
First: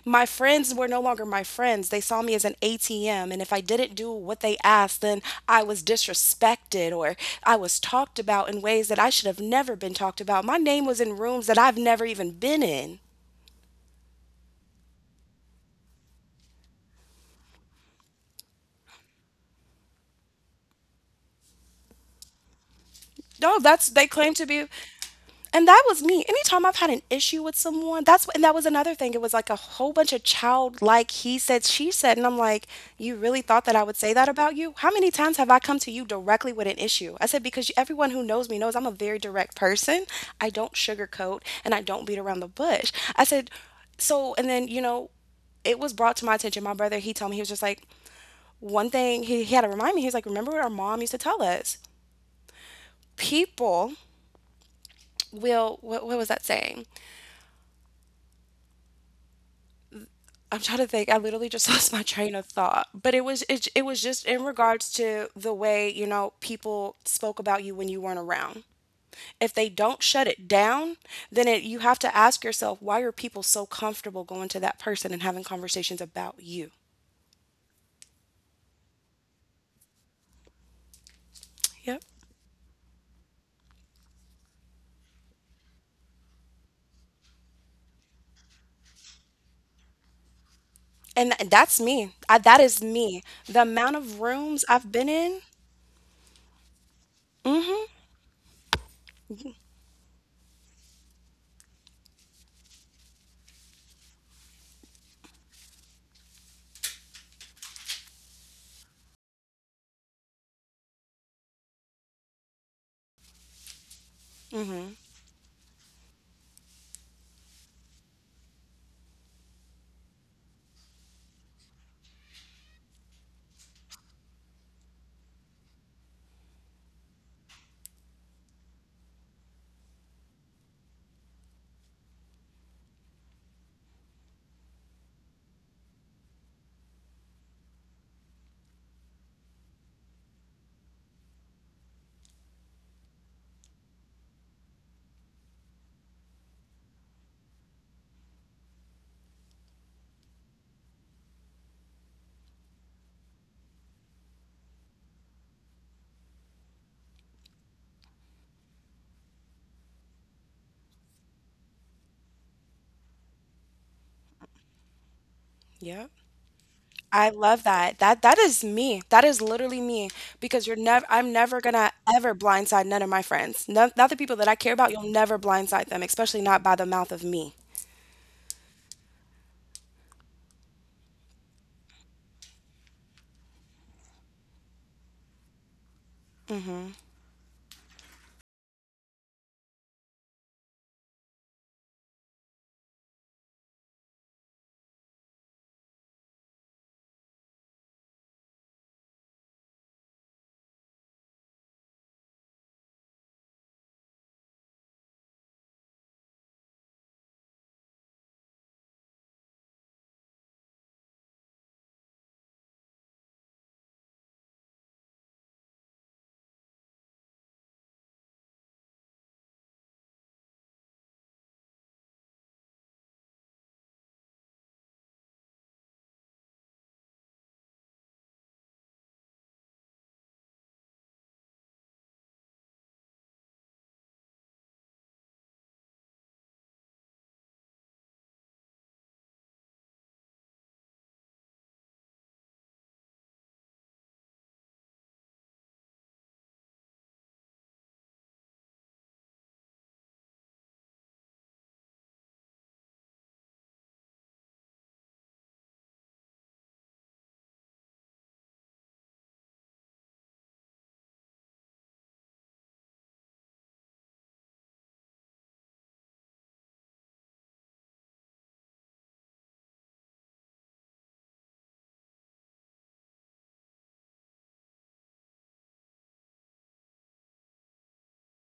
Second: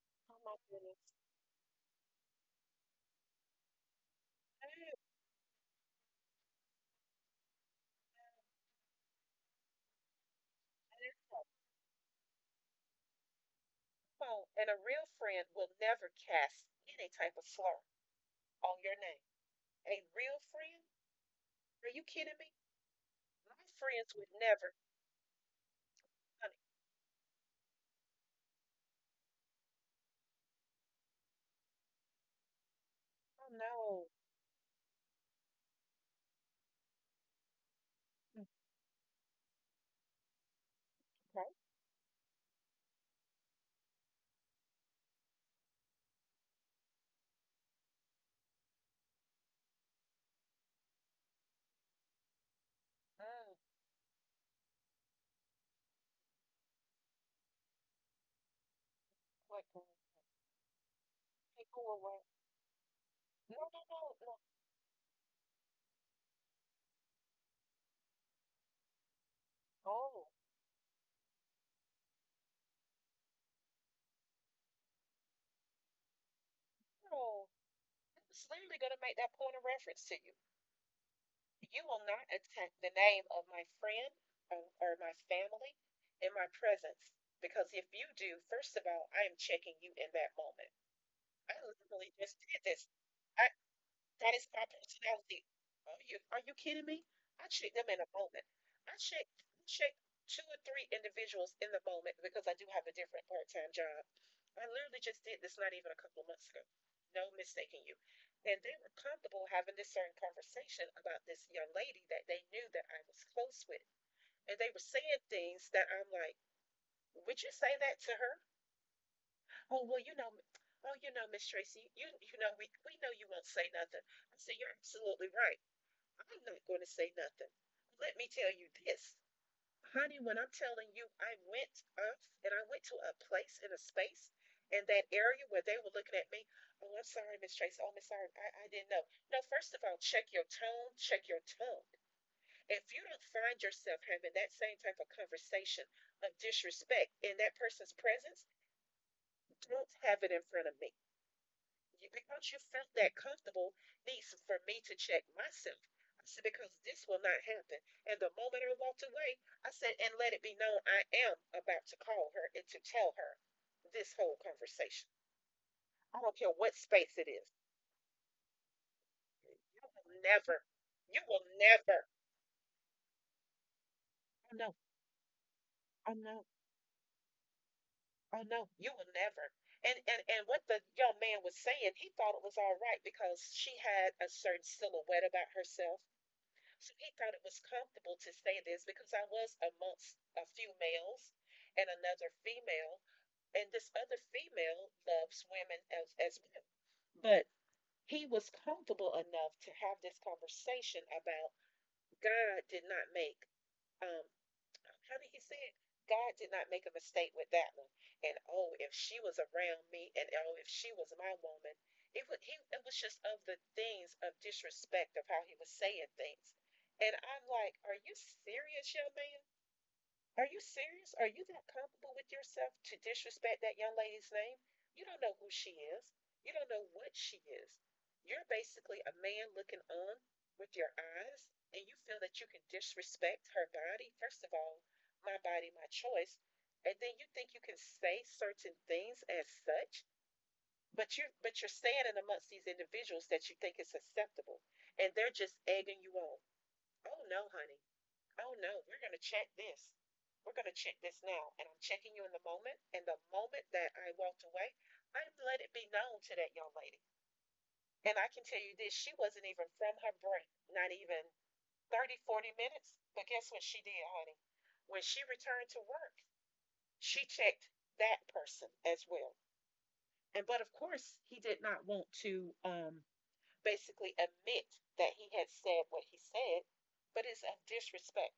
My
Oh my
friends were
goodness.
no longer my friends. They saw me as an ATM. And if I didn't do what they
Mm, mm, mm.
asked, then I was disrespected or I was talked about in ways that I should have never been talked about. My name was in rooms that I've never even been in.
And a real friend will never cast any type of slur on your name. A real friend? Are you kidding me? My
No, that's, they
friends would
claim to be.
never.
And that was me.
Honey.
Anytime I've had an issue with someone, that was another thing. It was like a whole bunch of childlike he said, she said, and I'm like, you really
Oh
thought that I would
no.
say that about you? How many times have I come to you directly with an issue? I said, because everyone who
Okay.
knows me knows I'm a very direct person. I don't sugarcoat and I don't beat around the bush. I said, so and then it was brought to my attention. My brother, he told me, he was just like one thing. He had to remind me. He was like, remember what our mom used to tell us?
Mm,
People will. What was that saying?
like.
I'm trying to think. I literally just
People
lost
will
my
write,
train of thought, but
no, no,
it
no,
was just
no.
in regards to the way, people spoke about you when you weren't around. If they
Oh,
don't shut it down, then you have to ask yourself, why are people so comfortable going to that person and having conversations about you?
no. It's literally going to make that point of reference to you. You will
Yep.
not attack the name of my friend or my family in my presence because if you do, first of all, I am checking you in that moment.
And
I
that's
literally
me.
just
I,
did
that is
this.
me.
I,
The amount of
That is my
rooms I've been
personality.
in.
Are you kidding me? I shake
Mhm.
them in a moment. I shake two or three individuals in the moment because I do have a different part time job. I literally just did this not even a couple of months ago. No mistaking you. And they were comfortable having this certain conversation about this young lady that they knew that I was close with. And they were
Mhm.
saying things that I'm like, would you say that to her? Oh well, you know, oh you know, Miss Tracy, you know we know you won't say nothing. I said, you're absolutely right. I'm not going to say nothing. Let me tell you this. Honey, when I'm telling you, I went up and I went to a place in a space in that area where they were looking at me. Oh, I'm sorry, Miss Tracy. Oh, Miss Iron, I didn't know. No, first of all, check your tone, check your tone. If you don't find yourself having that same type of conversation of disrespect in that person's presence, don't have it in front of me. Yeah, because you felt that comfortable needs for me to check myself. I said, because this will not happen. And the moment I walked away, I said, and let it be known I am about to call her and to tell her this whole conversation.
Yep.
I don't care what space
I
it is.
love that. That is me. That is literally
You
me
will
because you're
never,
never I'm
you will
never gonna
never,
ever blindside none of my friends. No, not the people that I
I
care
know,
about, you'll never blindside them,
I
especially
know,
not by the mouth of me.
I know, you will never. And what the young man was saying, he thought it was all right because she had a certain silhouette about herself. So he thought it was comfortable to say this because I was amongst a few males and another female, and this other female loves women as well. But he was comfortable enough to have this conversation about God did not make um, how did he say it? God did not make a mistake with that one. And oh, if she was around me, and oh, if she was my woman, it was he, it was just of the things of disrespect of how he was saying things. And I'm like, are you serious, young man? Are you serious? Are you that comfortable with yourself to disrespect that young lady's name? You don't know who she is. You don't know what she is. You're basically a man looking on with your eyes, and you feel that you can disrespect her body. First of all, my body, my choice. And then you think you can say certain things as such, but you're standing amongst these individuals that you think is acceptable. And they're just egging you on. Oh no, honey. Oh no, we're going to check this. We're going to check this now. And I'm checking you in the moment. And the moment that I walked away, I let it be known to that young lady. And I can tell you this, she wasn't even from her break, not even 30, 40 minutes. But guess what she did, honey? When she returned to work, she checked that person as well. And but of course, he did not want to basically admit that he had said what he said, but it's a disrespect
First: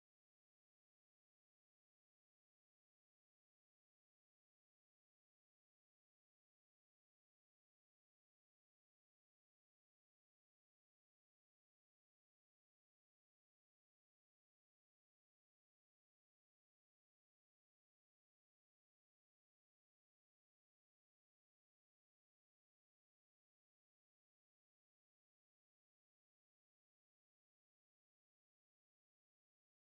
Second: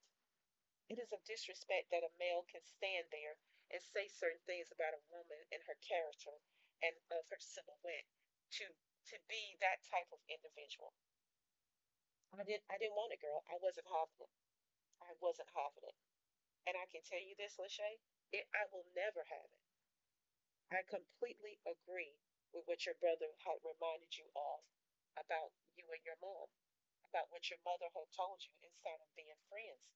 It Is a disrespect that a male can stand there and say certain things about a woman and her character and of her silhouette to to be that type of individual. I didn't want a girl. I wasn't having it. I wasn't having it. And I can tell you this, Lachey, it, I will never have it. I completely agree with what your brother had reminded you of about you and your mom, about what your mother had told you instead of being friends.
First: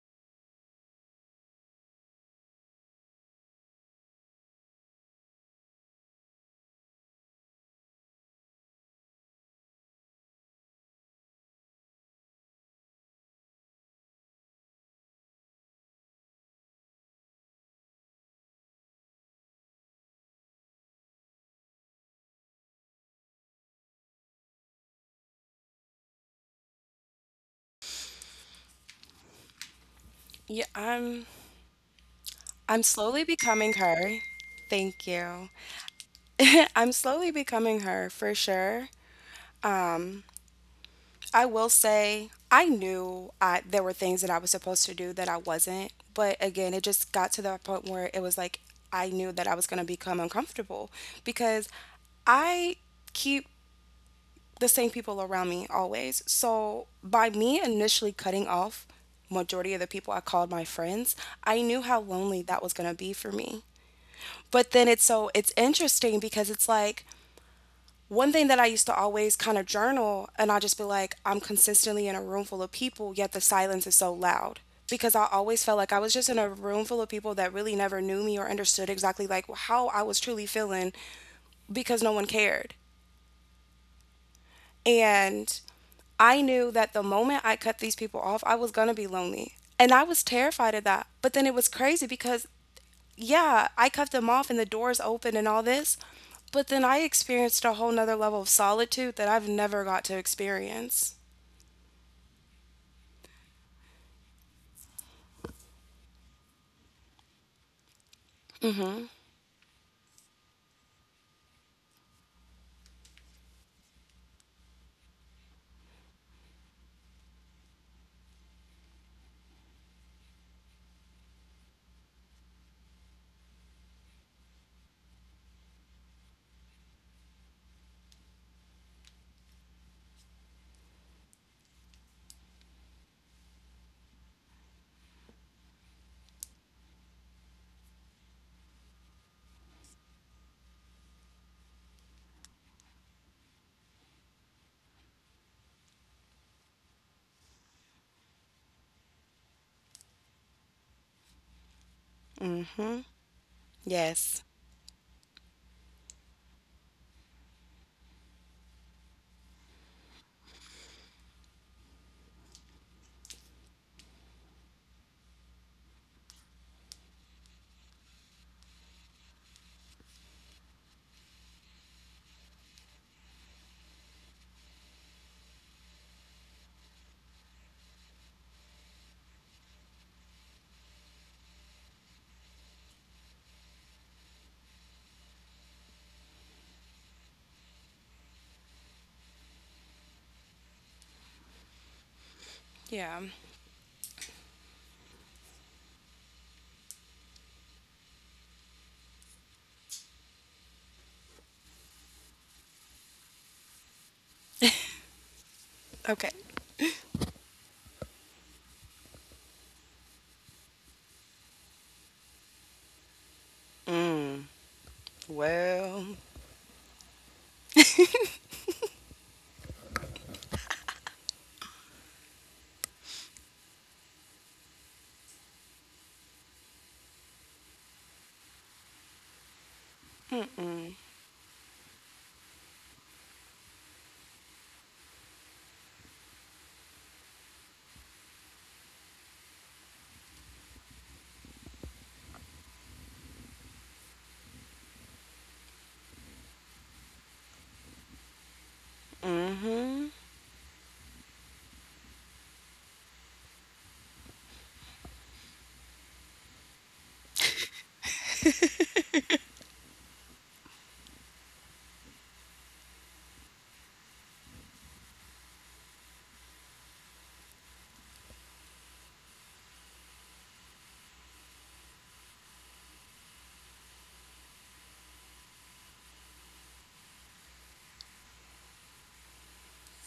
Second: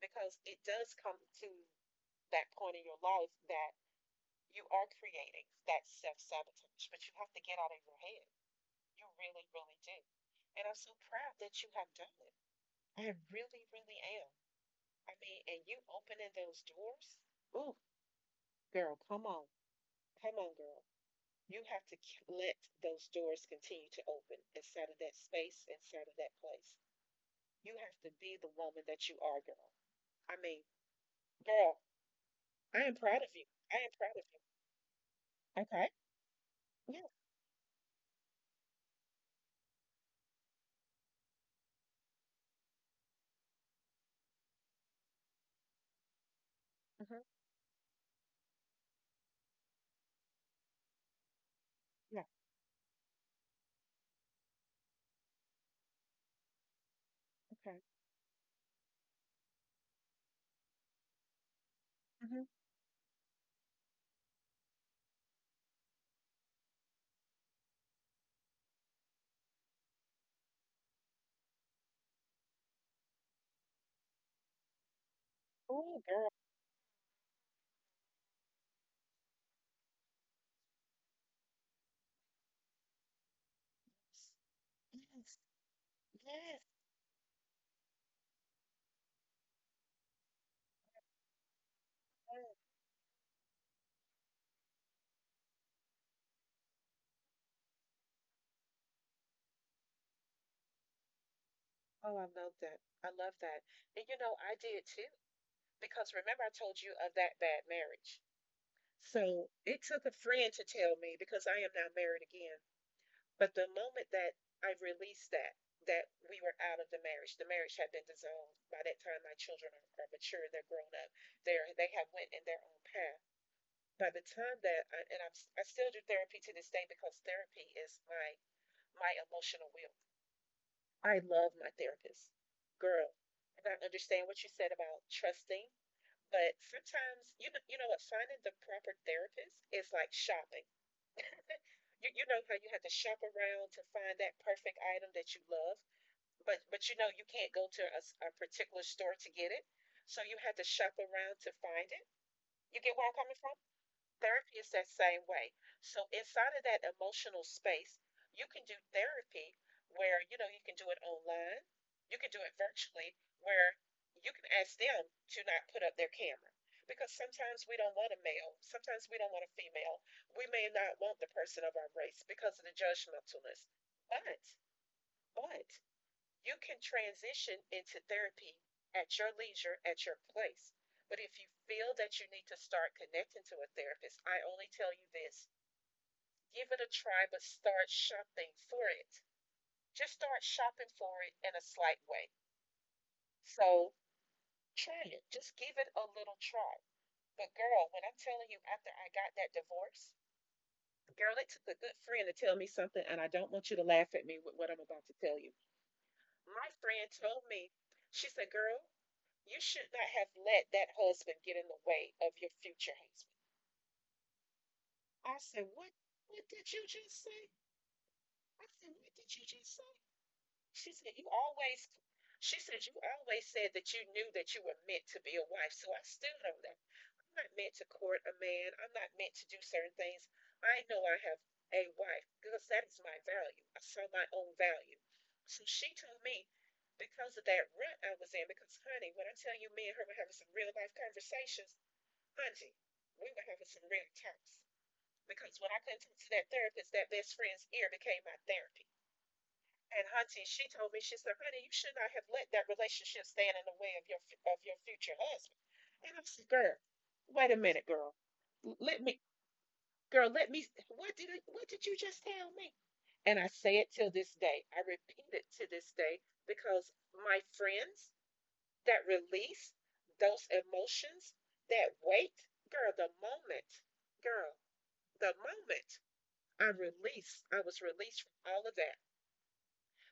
Because it does come to that point in your life that you are creating that self sabotage, but you have to get out of your head. You really, really do. And I'm so proud that you have done it. I really, really am. I mean, and you opening those doors. Ooh, girl, come on. Come on, girl. You have to let those doors continue to open inside of that space, inside of that place. You have to be the woman that you are, girl. I mean,
Yeah,
girl,
I'm
I am
slowly
proud of you.
becoming
I am proud
her.
of you.
Thank you.
Okay.
I'm
Yeah.
slowly becoming her for sure. Um I will say I knew I there were things that I was supposed to do that I wasn't, but again, it just
Uh-huh.
got to the point where it was like I knew that I was going to become uncomfortable because
Yeah.
I keep the same people around me always. So by me
Okay.
initially cutting off majority of the people I called my friends, I knew how lonely
Mm-hmm.
that was going to be for me. But then it's so it's interesting because it's like one thing that I used to always kind of journal, and I'll just be like, I'm consistently in a room full of people, yet the silence is so loud. Because I always felt like I
Oh,
was just
girl.
in a room full of people that really never knew me or understood exactly like how I was truly feeling because no one cared.
Yes, yes,
And I
yes.
knew that the moment I cut these people off, I was going to be lonely. And I was terrified of that. But then it was crazy because yeah, I cut them off and the doors open and all this, but then I experienced a whole nother level of solitude that I've never got to experience.
Oh, I love that. I love that. And you know, I did too, because remember I told you of that bad marriage. So it took a friend to tell me because I am now married again. But the moment that I released that, that we were out of the marriage had been dissolved. By that time, my children are mature, they're grown up, they have went in their own path. By the time that I, and I still do therapy to this day because therapy is my my emotional will. I love my therapist. Girl, and I understand what you said about trusting, but sometimes you know what, finding the proper therapist is like shopping. You know how you have to shop around to find that perfect item that you love, but you know you can't go to a particular store to get it, so you had to shop around to find it. You get where I'm coming from?
Yes.
Therapy is that same way. So inside of that emotional space, you can do therapy where, you know, you can do it online, you can do it virtually, where you can ask them to not put up their camera. Because sometimes we don't want a male, sometimes we don't want a female. We may not want the person of our race because of the judgmentalness. But, but you can transition into therapy at your leisure, at your place. But if you feel that you need to start connecting to a therapist, I only tell you this, give it a try, but start shopping for it. Just start shopping for it in a slight way.
Yeah.
So try it. Just give it a little try. But girl, when I'm telling you, after I got that divorce, girl, it took a good friend to tell me something, and I don't want you to laugh at me with what I'm about to tell you.
Okay.
My friend told me, she said, girl, you should not have let that husband get in the way of your future husband. I said, What
Well,
what did you just say? I said, what did you just say? She said, You always she said you always said that you knew that you were meant to be a wife. So I stood on that. I'm not meant to court a man. I'm not meant to do certain things. I know I have a wife because that is my value. I saw my own value. So she told me because of that rut I was in, because honey, when I tell you, me and her were having some real life conversations, Auntie, we were having some real talks because when I couldn't talk to that therapist, that best friend's ear became my therapy. And
mm-hmm.
Auntie, she told me, she said, honey, you should not have let that relationship stand in the way of your future husband. And I said, girl, wait a minute, girl. Let me, girl, let me. What did you just tell me? And I say it till this day. I repeat it to this day because my friends, that release those emotions, that weight. Girl, the moment, girl, the moment I released, I was released from all of that.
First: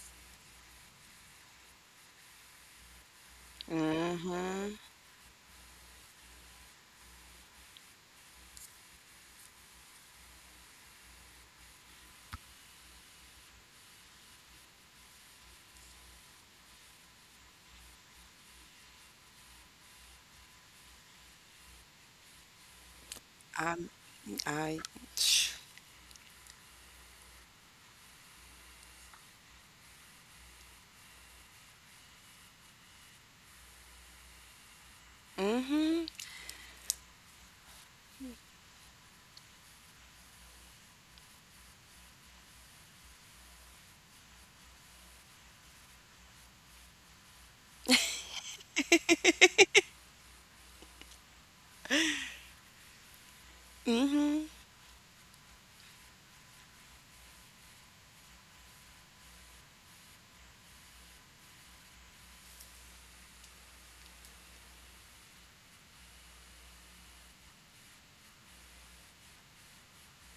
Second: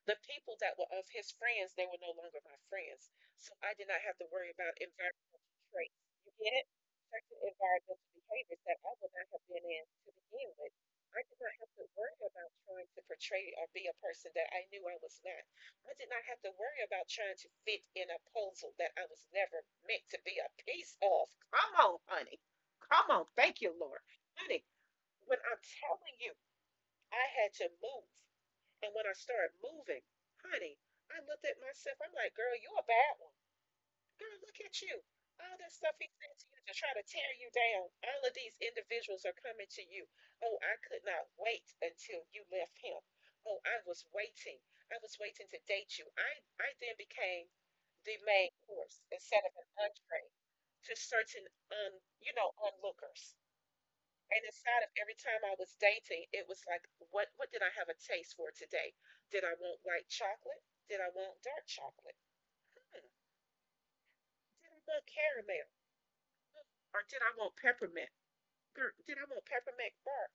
The people that were of his friends, they were no longer my friends. So I did not have to worry about environmental traits. You get it? Certain environmental behaviors that I would not have been in to begin with. I did not have to worry about trying to portray or be a person that I knew I was not. I did not have to worry about trying to fit in a puzzle that I was never meant to be a piece of. Come on, honey. Come on. Thank you, Lord. Honey,
I
when I'm telling you, I had to move, and when I started moving, honey, I looked at myself. I'm like, girl, you a bad one. Girl, look at you. All that stuff
mm-hmm.
he said to you to try to tear you down. All of these individuals are coming to you. Oh, I could not wait until you left him. Oh, I was waiting. I was waiting to date you. I then became the main course instead of an entree to certain un, you know, onlookers.
Mm-hmm.
And inside of every time I was dating, it was like, what did I have a taste for today? Did I want white chocolate? Did I want dark chocolate? Hmm. Did I want caramel? Hmm. Or did I want peppermint? Did I want peppermint bark?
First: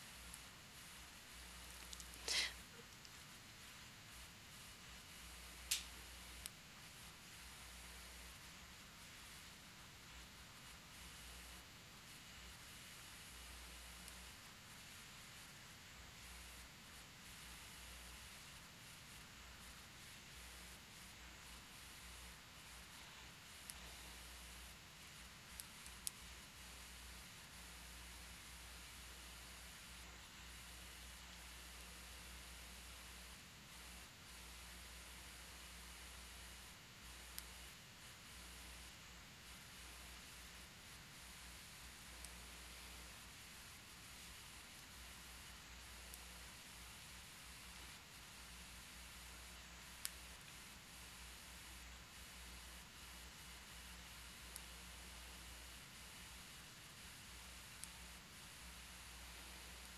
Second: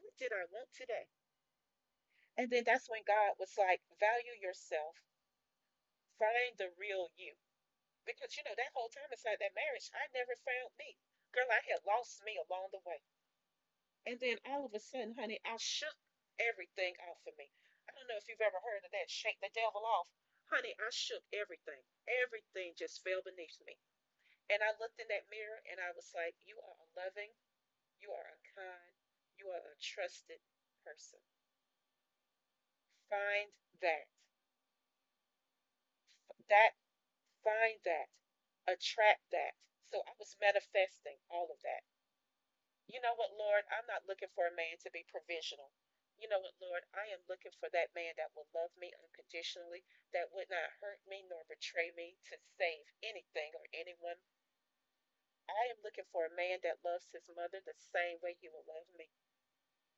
What did I want today? And then that's when God was like, value yourself, find the real you. Because you know, that whole time inside that marriage, I never found me. Girl, I had lost me along the way. And then all of a sudden, honey, I shook everything off of me. I don't know if you've ever heard of that, shake the devil off. Honey, I shook everything. Everything just fell beneath me. And I looked in that mirror and I was like, you are a loving, you are a kind, you are a trusted person. Find that. That, find that. Attract that. So I was manifesting all of that. You know what, Lord? I'm not looking for a man to be provisional. You know what, Lord? I am looking for that man that will love me unconditionally, that would not hurt me nor betray me to save anything or anyone. I am looking for a man that loves his mother the same way he will love me.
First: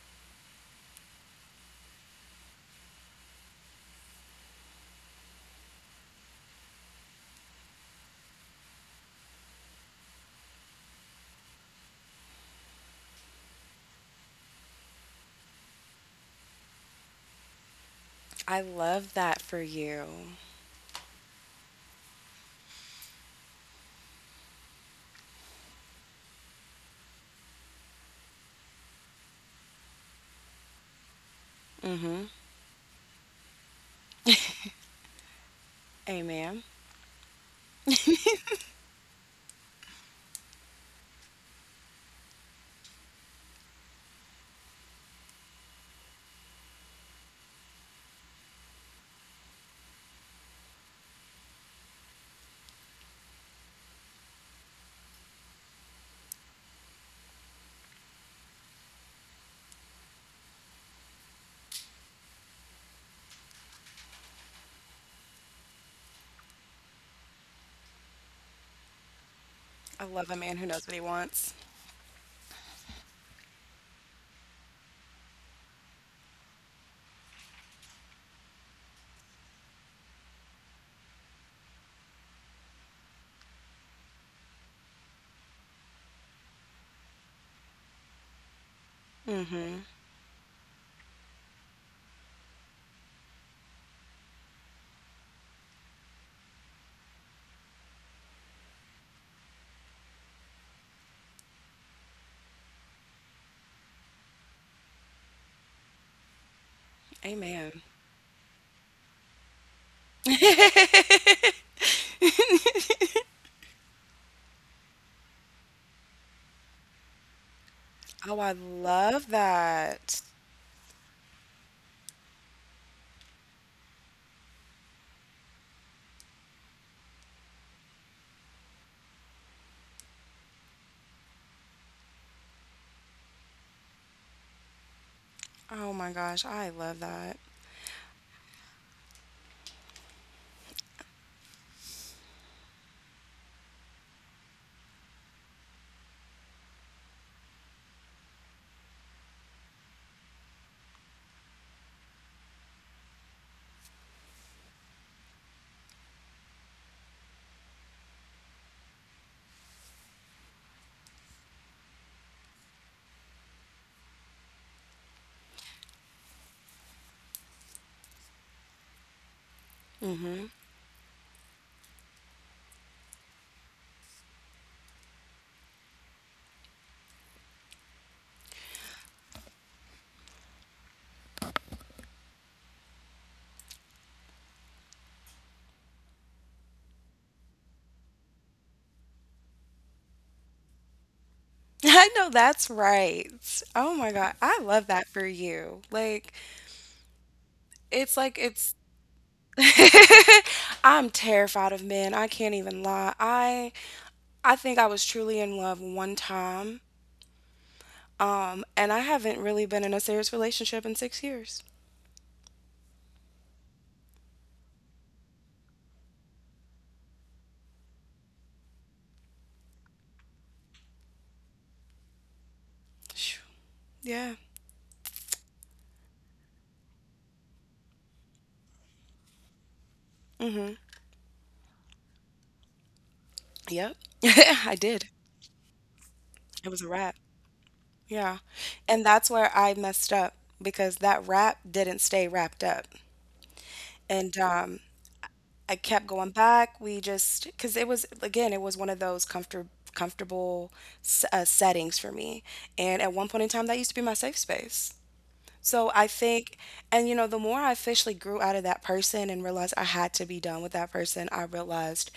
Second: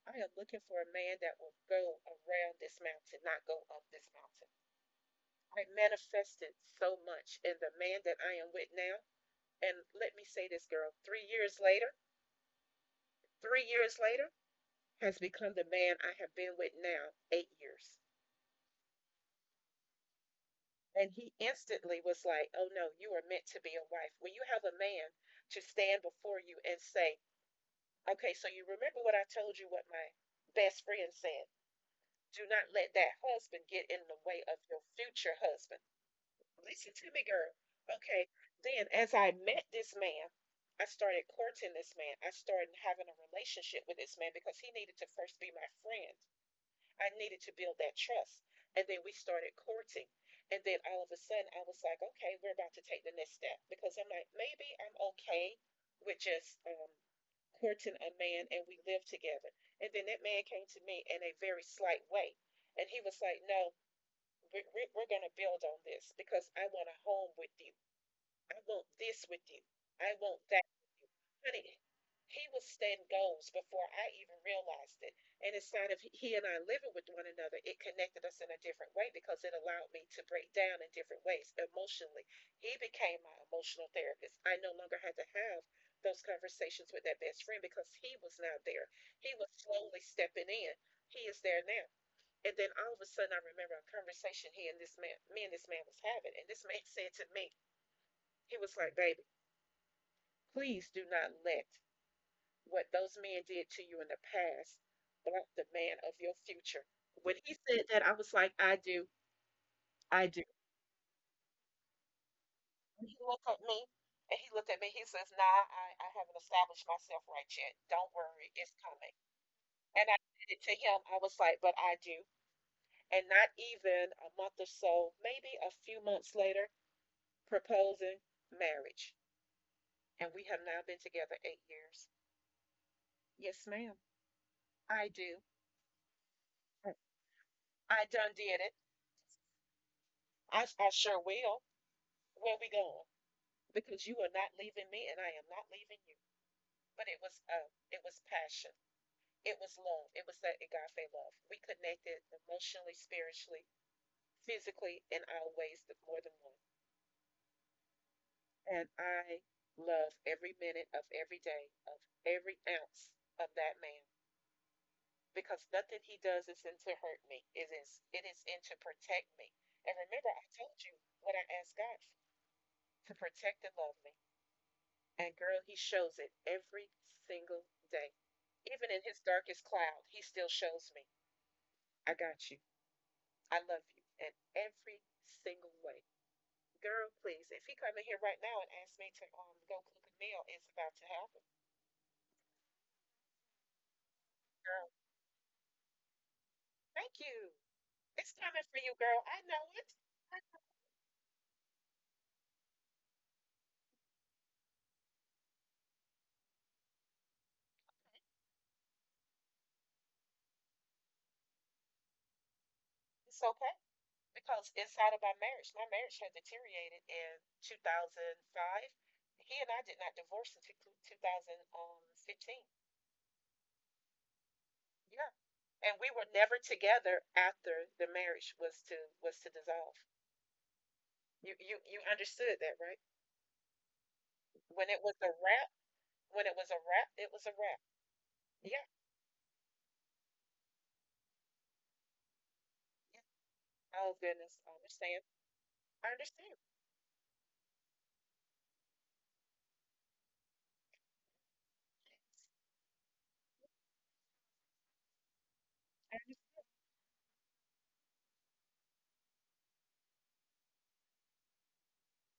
I am looking for a man that will go around this mountain, not go up this mountain. I manifested so much in the man that I am with now. And let me say this, girl, 3 years later, 3 years later, has become the man I have been with now 8 years.
I love that for you.
And he instantly was like, oh no, you are meant to be a wife. When you have a man to stand before you and say, okay, so you remember what I told you, what my best friend said.
Mm-hmm.
Do not let that husband get in the way of your future husband.
Amen.
Listen to me, girl. Okay, then as I met this man, I started courting this man. I started having a relationship with this man because he needed to first be my friend, I needed to build that trust. And then we started courting. And then all of a sudden, I was like, okay, we're about to take the next step because I'm like, maybe I'm okay with just courting a man and we live together. And then that man came to me in a very slight way. And he was like, no, we're, we're going to build on this because I want a home with you. I want this with you.
I
I
love a
want
man
that.
who knows what he wants.
Honey, he was setting goals before I even realized it. And inside of he and I living with one another, it connected us in a different way because it allowed me to break down in different ways emotionally. He became my emotional therapist. I no longer had to have those conversations with that best friend because he was now there. He was
Mm-hmm.
slowly stepping in. He is there now. And then all of a sudden, I remember a conversation he and this man, me and this man was having. And this man said to me, he was like, baby, please do not let what those men did to you in the past block the man of your future. When he
Amen.
said that, I was like, I do. And he looked at me. He says, nah, I haven't established myself right yet. Don't
Oh,
worry,
I
it's coming.
love
And I
that.
said it to him. I was like, but I do. And not even a month or so, maybe a few months later, proposing marriage. And we have now been together 8 years. Yes, ma'am. I do.
Oh my gosh, I love that.
I done did it. I sure will. Where we going? Because you are not leaving me and I am not leaving you. But it was passion. It was love. It was that agape love. We connected emotionally, spiritually, physically, in our ways that more than one. And I love every minute of every day, of every ounce of that man. Because nothing he does is in to hurt me. It is in to protect me. And remember I
Mm-hmm.
told you what I asked God for, to protect and love me. And girl, he shows it every single day. Even in his darkest cloud, he still shows me, I got you. I love you. And every single way. Girl, please, if he come in here right now and ask me to go cook a meal, it's about to happen.
I know that's right. Oh my god, I
Girl,
love that for you. Like
thank you. It's coming for
it's
you, girl. I know it.
I'm terrified of men. I can't even lie. I think I was truly in love one time. And I haven't really been in a serious relationship in 6 years.
It's okay. Because inside of my marriage had deteriorated in 2005. He and I did not divorce until 2015.
Phew. Yeah.
Yeah. And we were never together after the marriage was to dissolve. You understood that, right?
Yep.
When
I
it was a
did.
wrap, when it was a
It was
wrap,
a
it
wrap.
was a wrap.
Yeah.
Yeah,
And that's where I messed up because that wrap didn't stay wrapped up.
yeah. Oh
And
goodness,
I
I
kept going
understand.
back. Because it was, again, it was one of those comfortable settings for me. And at one point in time, that used to be my safe space. So I think, and you know, the more I officially grew out of that person and realized I had to be done with that person, I realized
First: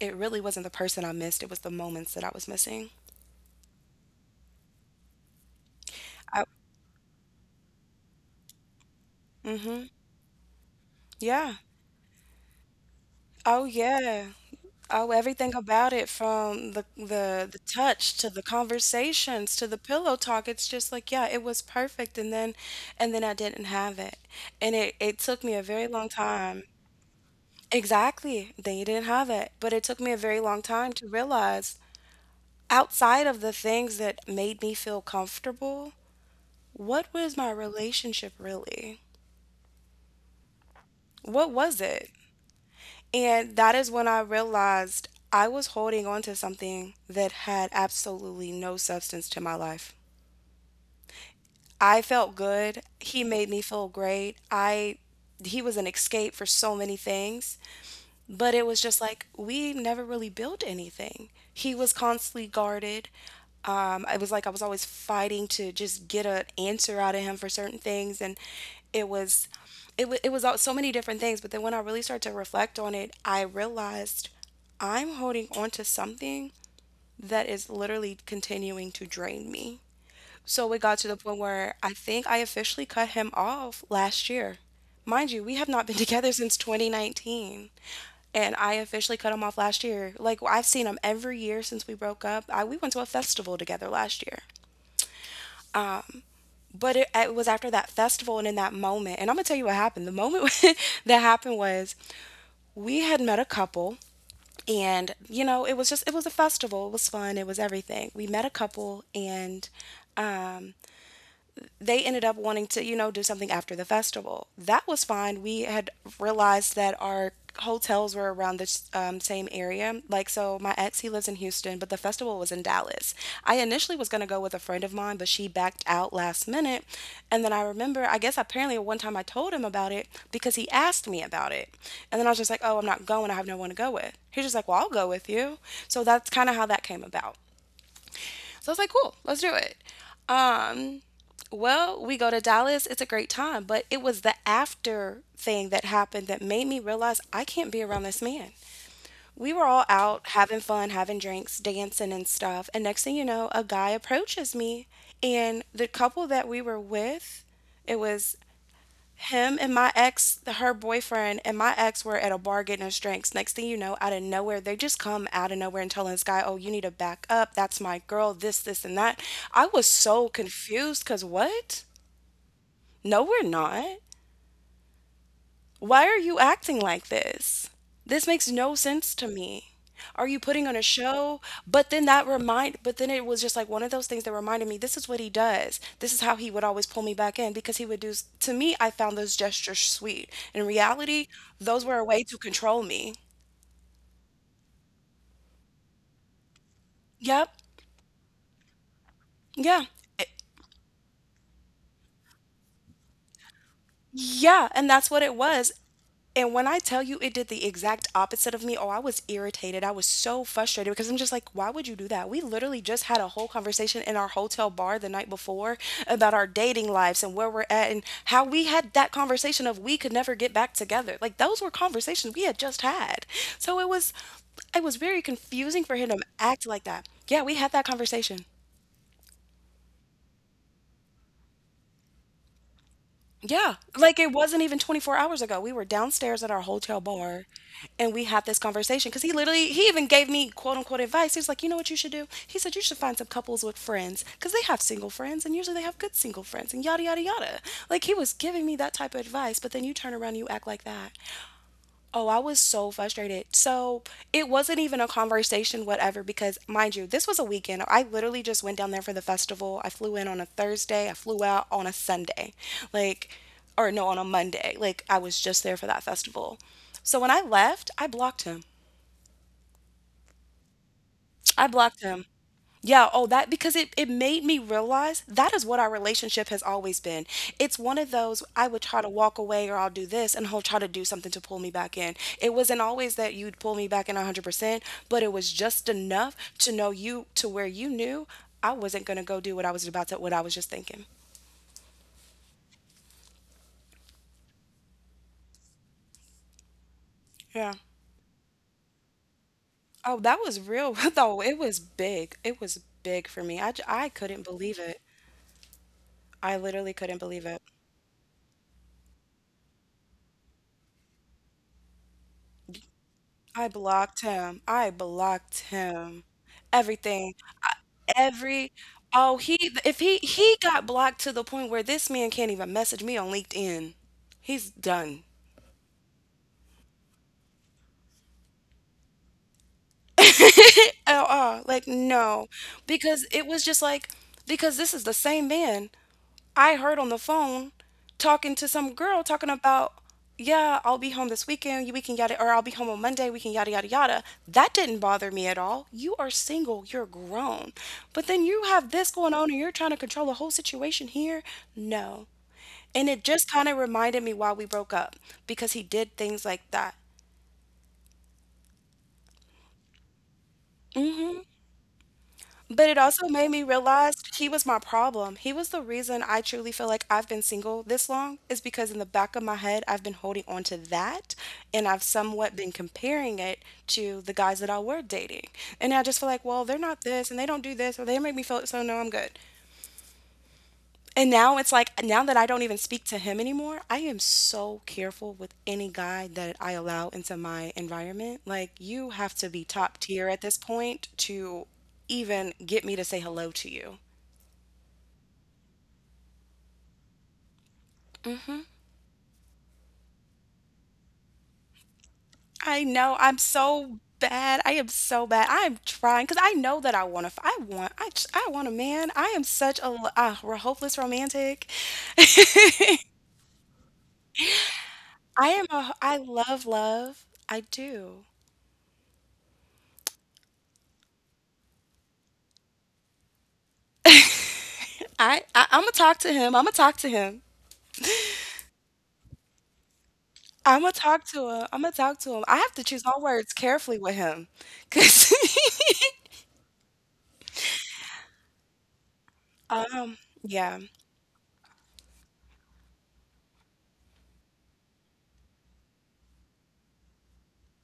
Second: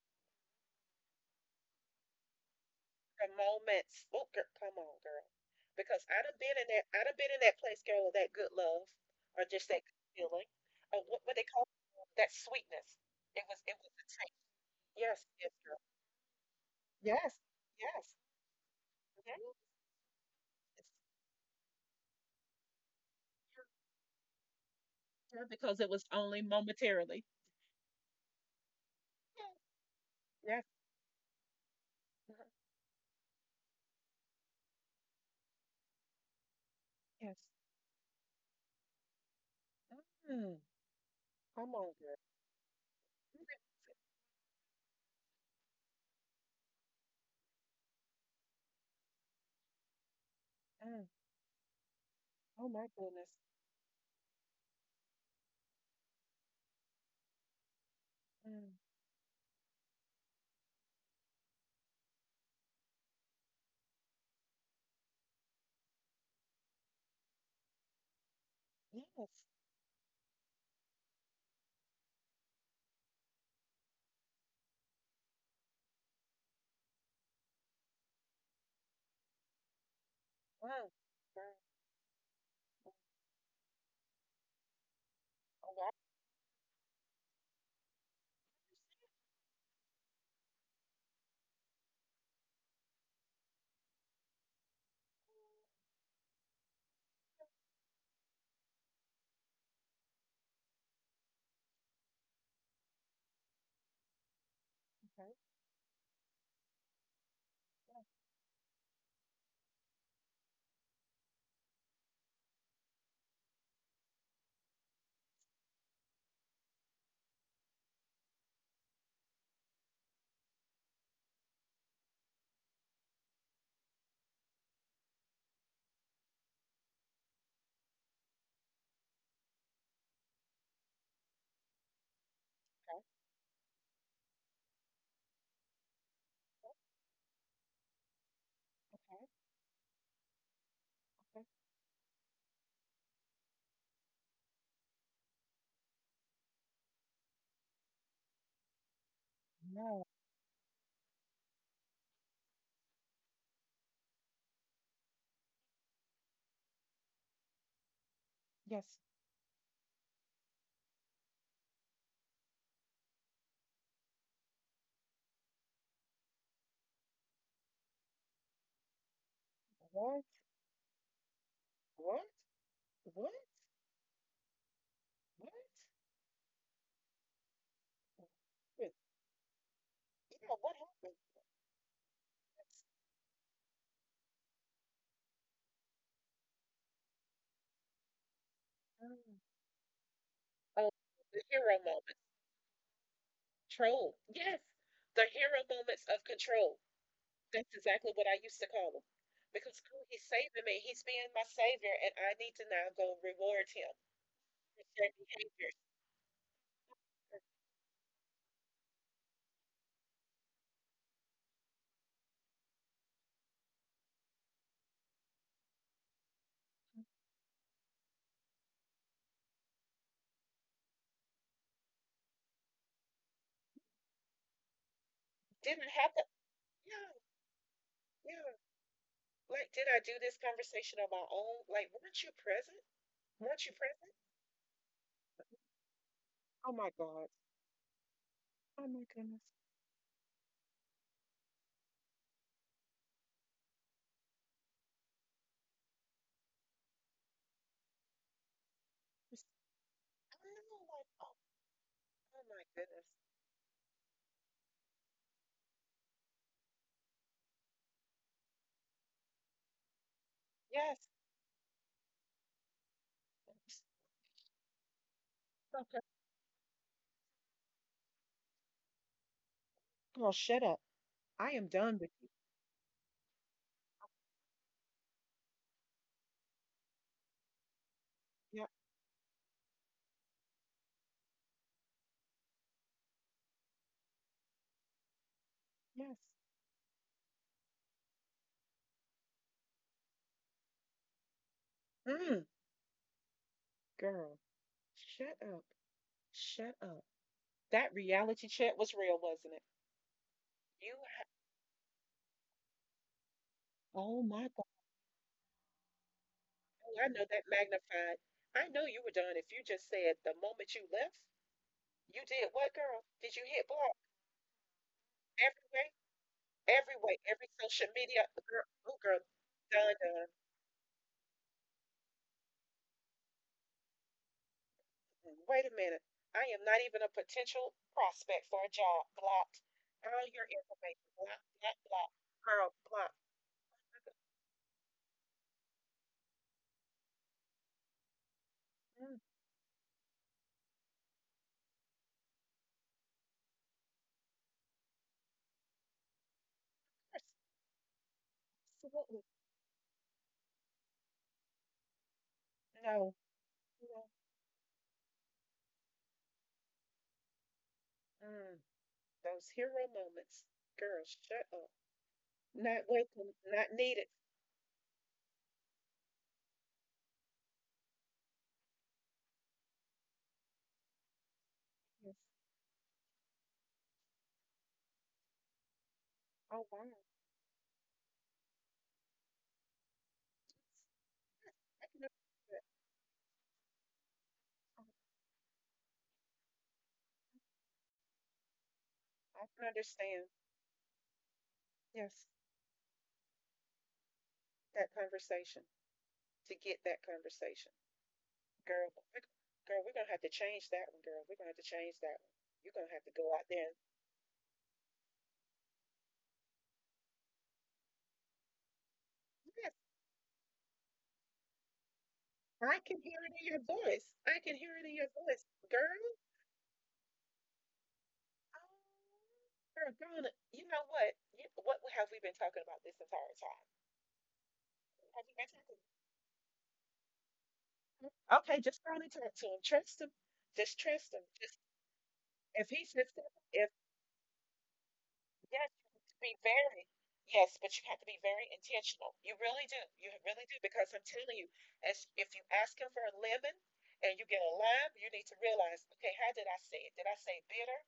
it really wasn't the person I missed. It was the moments that I was missing.
The moments. Oh, girl, come on, girl. Because
I,
I'd have been in that place, girl, of that good love, or just that good feeling, or what they
yeah.
call it, that sweetness.
Oh,
It was a
yeah.
taste.
Oh,
Yes,
everything
yes, girl.
about it from the
Yes,
touch
yes,
to the conversations
yes.
to the pillow talk. It's just like, yeah, it was perfect and then I didn't have it. And it took
Yeah,
me a
because
very
it was
long
only
time.
momentarily.
Exactly. They didn't have it,
Yes.
but it took me a very long
Yes.
time to realize
Uh-huh,
outside of the things that made me feel comfortable, what was
yes.
my relationship really?
Mm,
What
come
was
on,
it?
girl.
And that is when I realized I was holding on to something that had absolutely no substance to my life.
Mm,
I felt
oh
good.
my
He
goodness.
made me feel great. I he was an escape for so many things. But it
Mm,
was just like we never really built anything. He was constantly guarded. It was like I was always fighting to just get an answer out of him for certain things, and it
yes.
was, so many different things. But then when I really started to reflect on it, I realized I'm holding on to something that is literally continuing to drain me.
Mm,
So it
girl.
got to the point where I think I officially cut him off last year. Mind you, we have
Oh,
not
wow.
been together since 2019, and I officially cut him off last year. Like I've seen him every year since we broke up. We went to a festival together last year. But it was after that festival and in that moment, and I'm gonna tell you what happened. The moment that happened was we had met a couple, and
Okay.
you know, it was just it was a festival. It was fun. It was
Yeah,
everything. We met a couple, and um, they ended up wanting to, you know, do something after the festival. That was fine. We had realized that our hotels were around the same area. Like, so my ex, he lives in Houston, but the festival was in Dallas. I initially was going to go with a friend of mine, but she backed out last minute. And then I remember, I guess apparently one time I told him about it because he asked me about it. And then I was just like, oh, I'm
okay.
not going. I have no one to go with. He's just like, well, I'll go with you. So that's kind of how
Yeah,
that came about. So I was like, cool,
okay.
let's do it. Um,
Okay.
well, we go to Dallas. It's a great time. But it was the after thing that happened that made me realize I can't be around this man. We were all
No.
out having fun, having drinks, dancing and stuff. And next thing you know, a guy approaches me. And the couple that we were with, it was
Yes.
him and my ex, her boyfriend and my ex were at a bar getting us drinks. Next thing you know, out of nowhere, they just come out of nowhere and telling this guy, "Oh, you need to back up. That's my girl. This, and that." I was so
What?
confused because what?
What? What?
No,
What?
we're not.
What?
Why are you acting like this? This makes no
Yeah.
sense to me. Are you putting on a
What happened?
show? But
Yes.
then it was just like one of those things that reminded me this is what he does. This is how he would always pull me back in because he would to me I found those
Mm.
gestures sweet. In
Oh,
reality,
the hero
those were a
moments.
way to control me.
Control. Yes. The hero moments of control.
Yep.
That's exactly what I used to call him.
Yeah.
Because God,
It-
he's saving me. He's being my savior, and I need to now go reward him
yeah, and
for
that's what
certain
it was.
behaviors.
And when I tell you it did the exact opposite of me, oh, I was irritated. I was so frustrated because I'm just like, why would you do that? We literally just had a whole conversation in our hotel bar the night before about our dating lives and where we're at and how we had that conversation of we could never get back together. Like those were conversations we had just had. So it was it was very confusing for
Didn't
him to
have to.
act like
Yeah,
that. Yeah, we had that conversation.
yeah. Like, did I do this conversation on my own? Like,
Yeah,
weren't you
like
present?
it wasn't even 24 hours ago. We were downstairs at our
Oh my
hotel
God.
bar and we had this
Oh
conversation
my
because
goodness.
he even gave me quote unquote advice. He was like, you know what you should do? He said, you should find some couples with friends because they have single friends and usually they have good single friends and yada, yada, yada. Like he was giving me that type of
It's-
advice, but then you turn around, and you
I
act like
know,
that.
like,
Oh, I
oh
was
my
so
goodness.
frustrated. So it wasn't even a conversation, whatever, because mind you, this was a weekend. I literally just went down there for the festival. I flew in on a
Yes.
Thursday, I flew out on a Sunday, like, or no, on a Monday. Like, I was just there for that
Okay.
festival. So when I left, I blocked him.
Girl, shut up. I am
I
done with
blocked
you.
him. Yeah, oh, that because it made me realize that is what our relationship has always been. It's one of those
Yeah.
I would try to walk away or I'll do this and he'll try to do something to pull me back in. It wasn't always that you'd pull me back in 100%, but it was just
Yes.
enough to know you to where you knew I wasn't going to go do what I was about to, what I was just thinking.
Mm, girl, shut up. Shut up.
Yeah.
That reality check was real, wasn't it?
Oh, that was real
You, ha-
though. It was big. It was big for me. I
oh
couldn't
my God.
believe it. I literally
Oh,
couldn't
I know
believe
that
it.
magnified. I know you were done if you just said the moment you left, you did what, girl? Did you
I
hit block
blocked him. I blocked
every way,
him.
every way,
Everything.
every social media?
Every oh he if
Done,
he
done.
he got blocked to the point where this man can't even message me on LinkedIn. He's done.
Mm, wait a minute. I am not even a potential prospect for a job. Blocked. All your information. Block,
All. Like,
block, block.
no.
Girl,
Because
block.
it was just like, because this is the same man I heard on the phone talking to some girl
Mm,
talking about, yeah, I'll be home this weekend, you- we can yada, or I'll be home on Monday, we can yada, yada, yada. That didn't bother me at all. You are single, you're
yes,
grown. But then you have this going
absolutely.
on and you're trying to control the whole situation here. No. And it
No,
just kind of
no.
reminded me why we broke up because he did things like that.
Mm, those hero moments. Girl, shut up.
But it
Not
also made
welcome.
me
Not
realize
needed.
he was my problem. He was the reason I truly feel like I've been single this long is because in the back of my head, I've been holding on to that and I've somewhat been comparing it to the guys that I were dating. And I just feel like, well,
Oh
they're
wow.
not this and they don't do this or they make me feel so no, I'm good. And now it's
I can,
like
under-
now that I don't even speak to him anymore, I am so careful with any guy that I allow into my environment. Like you have
I
to
can
be top
understand.
tier at this point to
Yes,
even get me to say hello to you.
that conversation to get that conversation, girl. we- Girl, we're gonna have to change that one, girl. We're gonna have to change that one. You're
I
gonna have to
know
go out
I'm
there. And,
so bad. I am so bad. I am trying because I know that I want to. I want. I want a man. I am
yes,
such a l- We're hopeless romantic.
I can hear it in your voice,
I am a.
girl.
I love love. I do.
Oh, girl, you know what? What have we been talking about this entire time? Have you been talking?
I'm gonna talk to him. I'm gonna talk to him.
Okay, just go on and talk to him. Trust him. Just
I'm gonna
trust him.
talk to
Just
him. I'm gonna talk to him. I
if
have to
he
choose
says,
my words
if
carefully with him, cause
yes, you have to be very, yes, but you have to be very intentional. You really do.
yeah.
Because I'm telling you, as if you ask him for a lemon and you get a lime, you need to realize, okay, how did I say it? Did I say bitter?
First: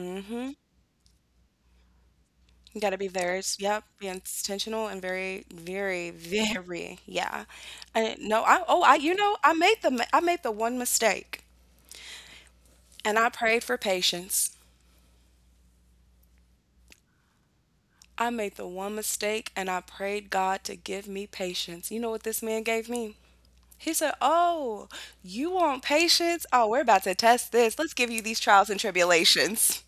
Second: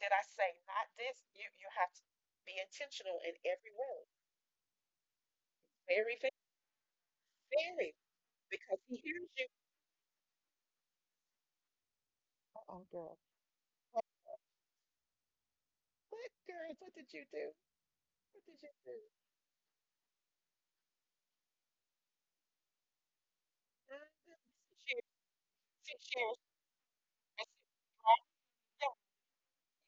Did I say not this? You have to be
You gotta be
intentional in every
yep,
word.
be intentional and very, very,
Very, very,
very, yeah.
very.
And no,
Because he
you
hears
know,
you.
I made I made the one mistake
Uh-oh,
and
girl.
I prayed for
What,
patience.
what, girl?
I
What
made
did
the
you
one
do?
mistake and I prayed God to give me patience. You know what this man gave me? He said,
Mhm.
oh,
She,
you want
she shares.
patience? Oh, we're about to
I
test this. Let's give you these trials and
said,
tribulations.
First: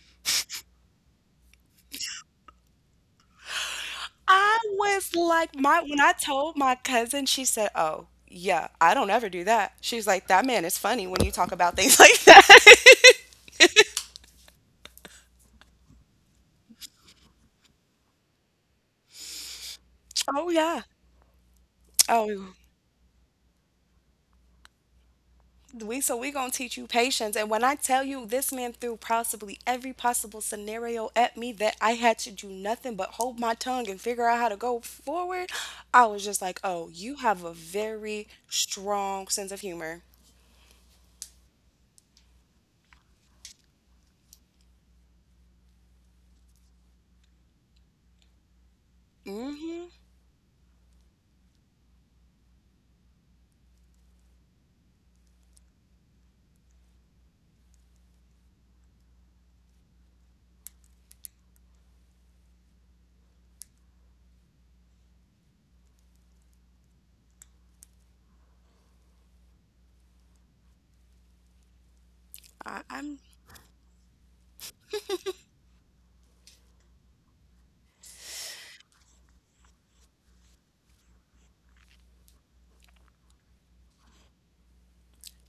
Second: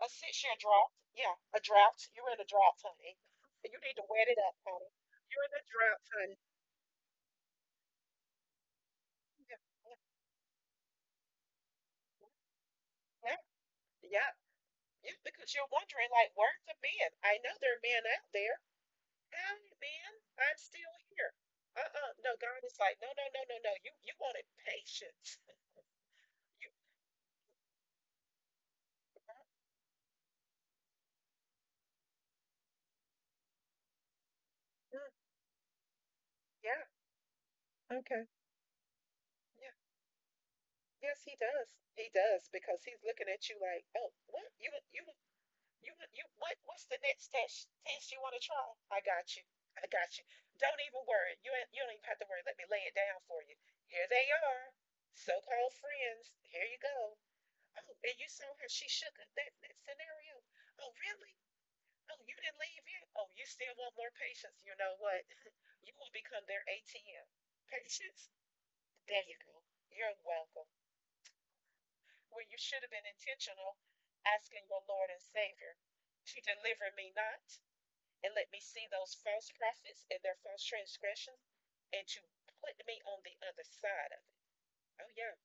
a 6 year drought. Yeah, a drought. You're in a drought, honey. You need to wet it up,
I
honey.
was
You're in
like
a
my when
drought,
I
honey.
told my cousin, she said, "Oh, yeah, I don't ever do
Yeah,
that."
yeah,
She's like, "That man is funny when you talk about things like that."
yeah, yeah, yeah. Because you're wondering, like, where are the men? I know there are men out there. How many men?
Oh
I'm
yeah.
still here. Uh-uh. No,
Oh,
God is like, no, no, no, no, no. You wanted patience.
we so we gonna
You,
teach you patience. And when I tell you this man threw possibly every possible scenario at me that I had to do nothing but hold my tongue and figure out how to go
mm,
forward, I was just like,
yeah.
oh, you have a
Okay.
very strong sense of
Yeah.
humor.
Yes, he does. He does because he's looking at you like, oh, what? You you what what's the next test test you want to try? I
Mm-hmm.
got you. Don't even worry. You don't even have to worry. Let me lay it down for you. Here they are. So-called friends. Here you go. Oh, and you saw her. She shook it. That scenario. Oh, really? Oh, you didn't leave yet? Oh, you still want more patience? You know what? You will become their ATM. Patience? There you go. You're welcome. Where you
I,
should have been
I'm
intentional asking your Lord and Savior to deliver me not and let me see those false prophets and their false transgressions and to put me on the other side of it. Oh, yeah.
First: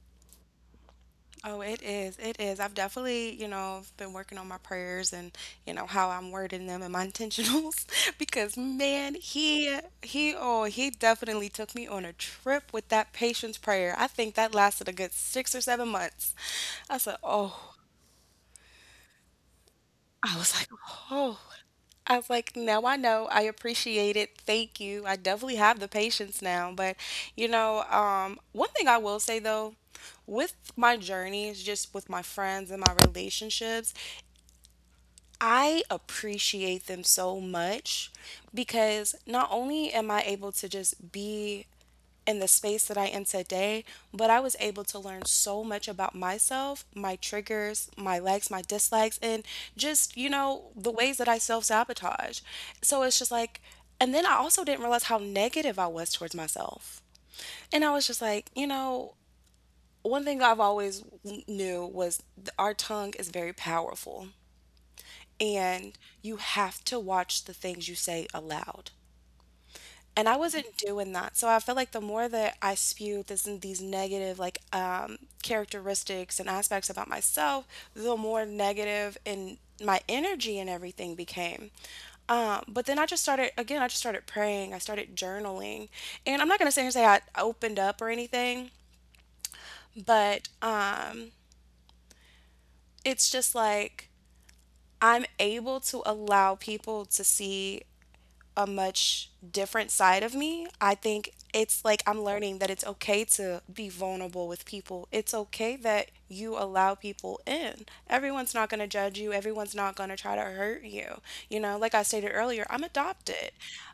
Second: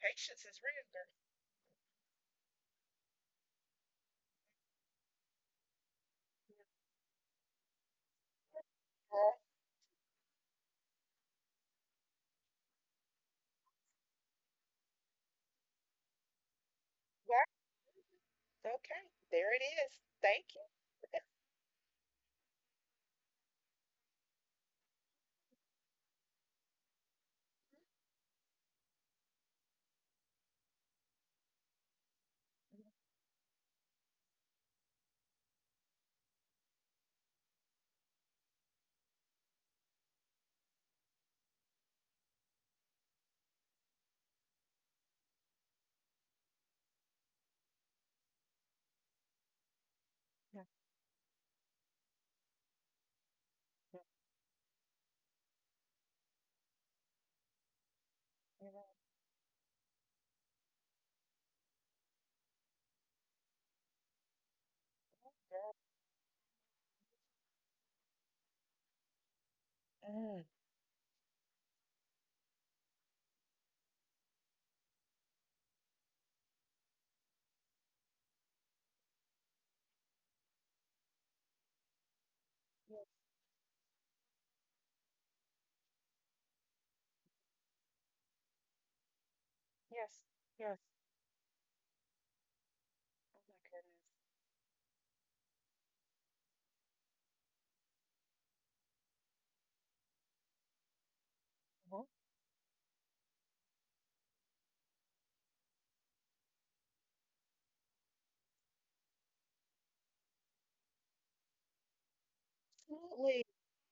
Patience is real, girl.
Oh, it is. It is. I've definitely, you know, been working on my prayers and, you know, how I'm wording them and my intentionals because man,
Uh,
he oh, he definitely took me on a trip with that patience prayer. I think that lasted a good 6 or 7 months. I said,
Wow.
"Oh."
Okay. There it is.
I
Thank
was
you.
like, "Oh." I was like, now I know. I appreciate it. Thank you. I definitely have the patience now. But, you know, one thing I will say though, with my journeys, just with my friends and my relationships, I appreciate them so much because not only am I able to just be in the space that I am today, but I was able to learn so much about myself, my triggers, my likes, my dislikes, and just, you
Yeah,
know, the ways that I self sabotage. So it's just like,
yeah,
and then I also didn't realize how negative I was towards myself. And I was just like, you
yeah,
know, one thing I've always knew was our tongue is very powerful, and you have to watch the things you say aloud. And I
mm.
wasn't doing that. So I felt like the more that I spewed this, these negative like characteristics and aspects about myself, the more negative in my energy and everything became. But then I
Yes,
just started again. I just started praying. I started journaling, and I'm not gonna sit here and say I opened up or anything,
yes,
but
yes.
it's
Oh my
just like
goodness.
I'm able to allow people to see a much different side of me. I think it's like
Mhm.
I'm learning that it's okay to be vulnerable with people. It's okay that you allow people in. Everyone's not going to judge you, everyone's not going to try to hurt you. You know, like I stated earlier, I'm
Absolutely.
adopted.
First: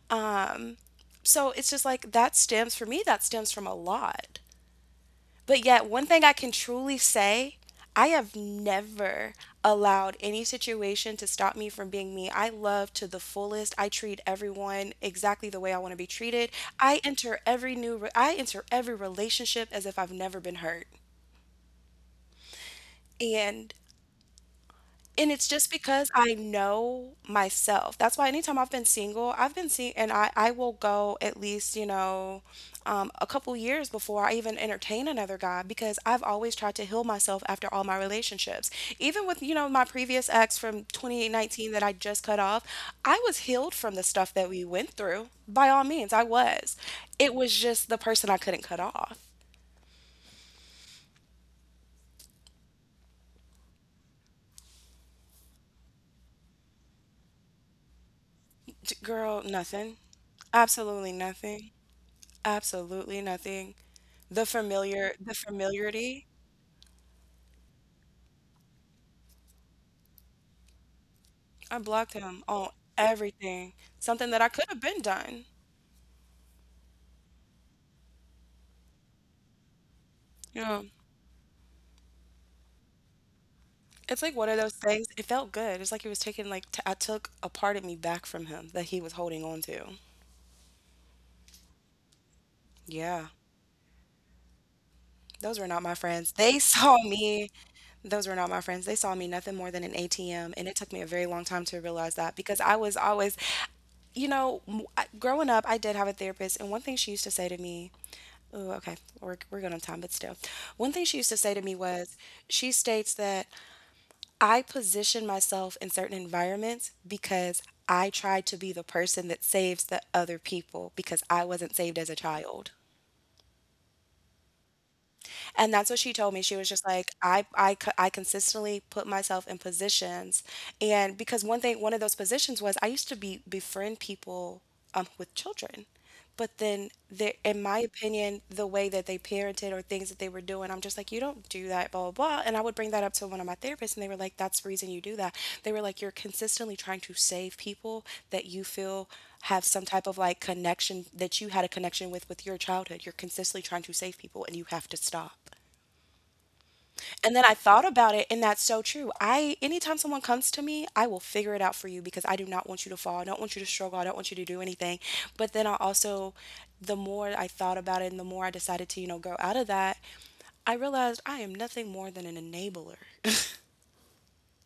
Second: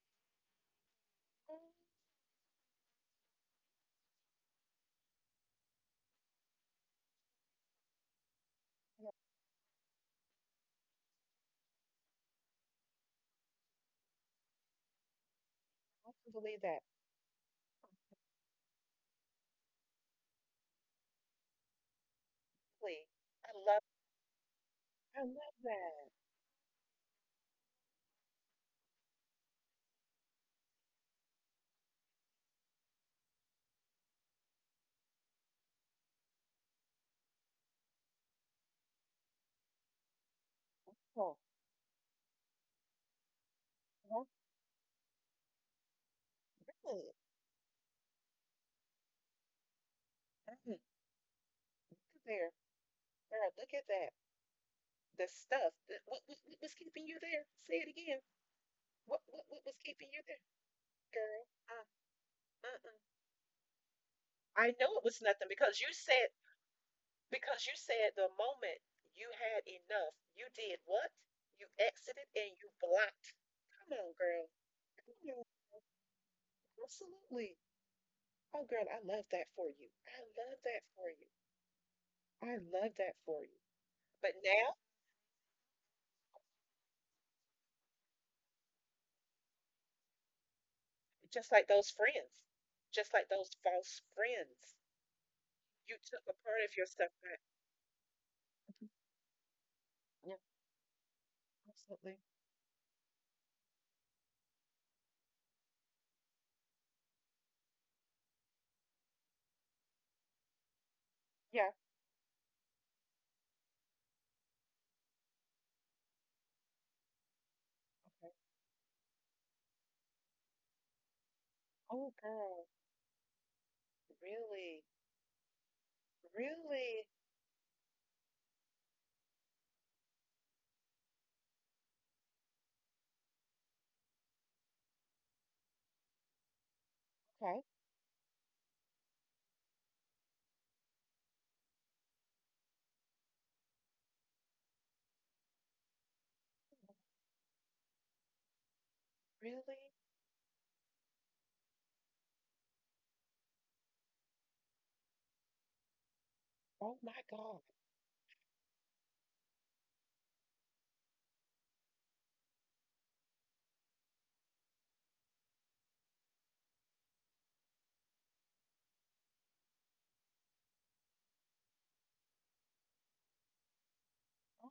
Um, so
Mm,
it's just like that stems from a lot. But yet, one thing I can truly say, I have
yeah,
never allowed any situation to stop me from being me. I love to the fullest. I treat everyone exactly the way I want to be
I can
treated.
believe that.
I enter every relationship as if I've never been hurt.
Please. I
And
love I
And it's
love
just
that.
because I know myself. That's why anytime I've been single, I've been seeing, and I will go at least, you know, a couple years before I even entertain another guy because I've always tried to heal myself after all my relationships. Even with, you know, my previous ex from
Oh,
2019 that I just cut off, I was healed from the
well,
stuff that we went through. By all means, I was.
really.
It was just the person I couldn't cut off.
Mm, look at there. Girl, look at that. The stuff that what, what was keeping you there? Say it again.
Girl,
What was
nothing.
keeping you there,
Absolutely
girl?
nothing.
Uh, uh-uh.
Absolutely nothing.
I know it was
The
nothing because you
familiarity,
said because you said the moment you had enough, you did what? You
I blocked
exited
him
and you
on
blocked.
everything,
Come on,
something that
girl.
I could have been
Come on.
done,
Absolutely. Oh, girl, I love that for you.
you know?
I love that for you.
It's
But
like one of those
now,
things, it felt good, it's like he was taking, like, t I took a part of me back from him that he was holding on to.
just like those friends, just
Yeah,
like those false friends,
those were not my
you took
friends.
a part
They
of
saw
yourself back.
me those were not my friends. They saw me nothing more than an
Yeah,
ATM, and it took me a very long time to realize
absolutely.
that because I was always you know, growing up, I did have a therapist, and one thing she used to say to me, oh, okay, we're good on time, but still, one thing she used to say to
Yeah.
me was, she states that I position myself in certain environments because I
Okay.
try to be the person that saves the other people because I wasn't saved as
Oh,
a
girl.
child.
Really?
And that's what she told me. She was just
Really?
like, I consistently put myself in positions. And because one thing, one of those positions was I used to be befriend people with children. But then, there,
Okay.
in my opinion, the way that they parented or things that they were doing. I'm just like, you don't do that, blah, blah, blah. And I would bring that up to one of my therapists, and they were like, that's the reason you do that. They were like, you're consistently trying to save people that you feel
Really?
have some type of like connection that you had a connection with your childhood. You're consistently trying to save people, and you have to stop.
Oh, my
And then
God.
I thought about it, and that's so true. I, anytime someone comes to me, I will figure it out for you because I do not want you to fall. I don't want you to struggle. I don't want you to do anything. But then I also, the more I thought about it and the more I decided to, you know, grow out of that, I realized I am nothing more than an enabler.
Oh.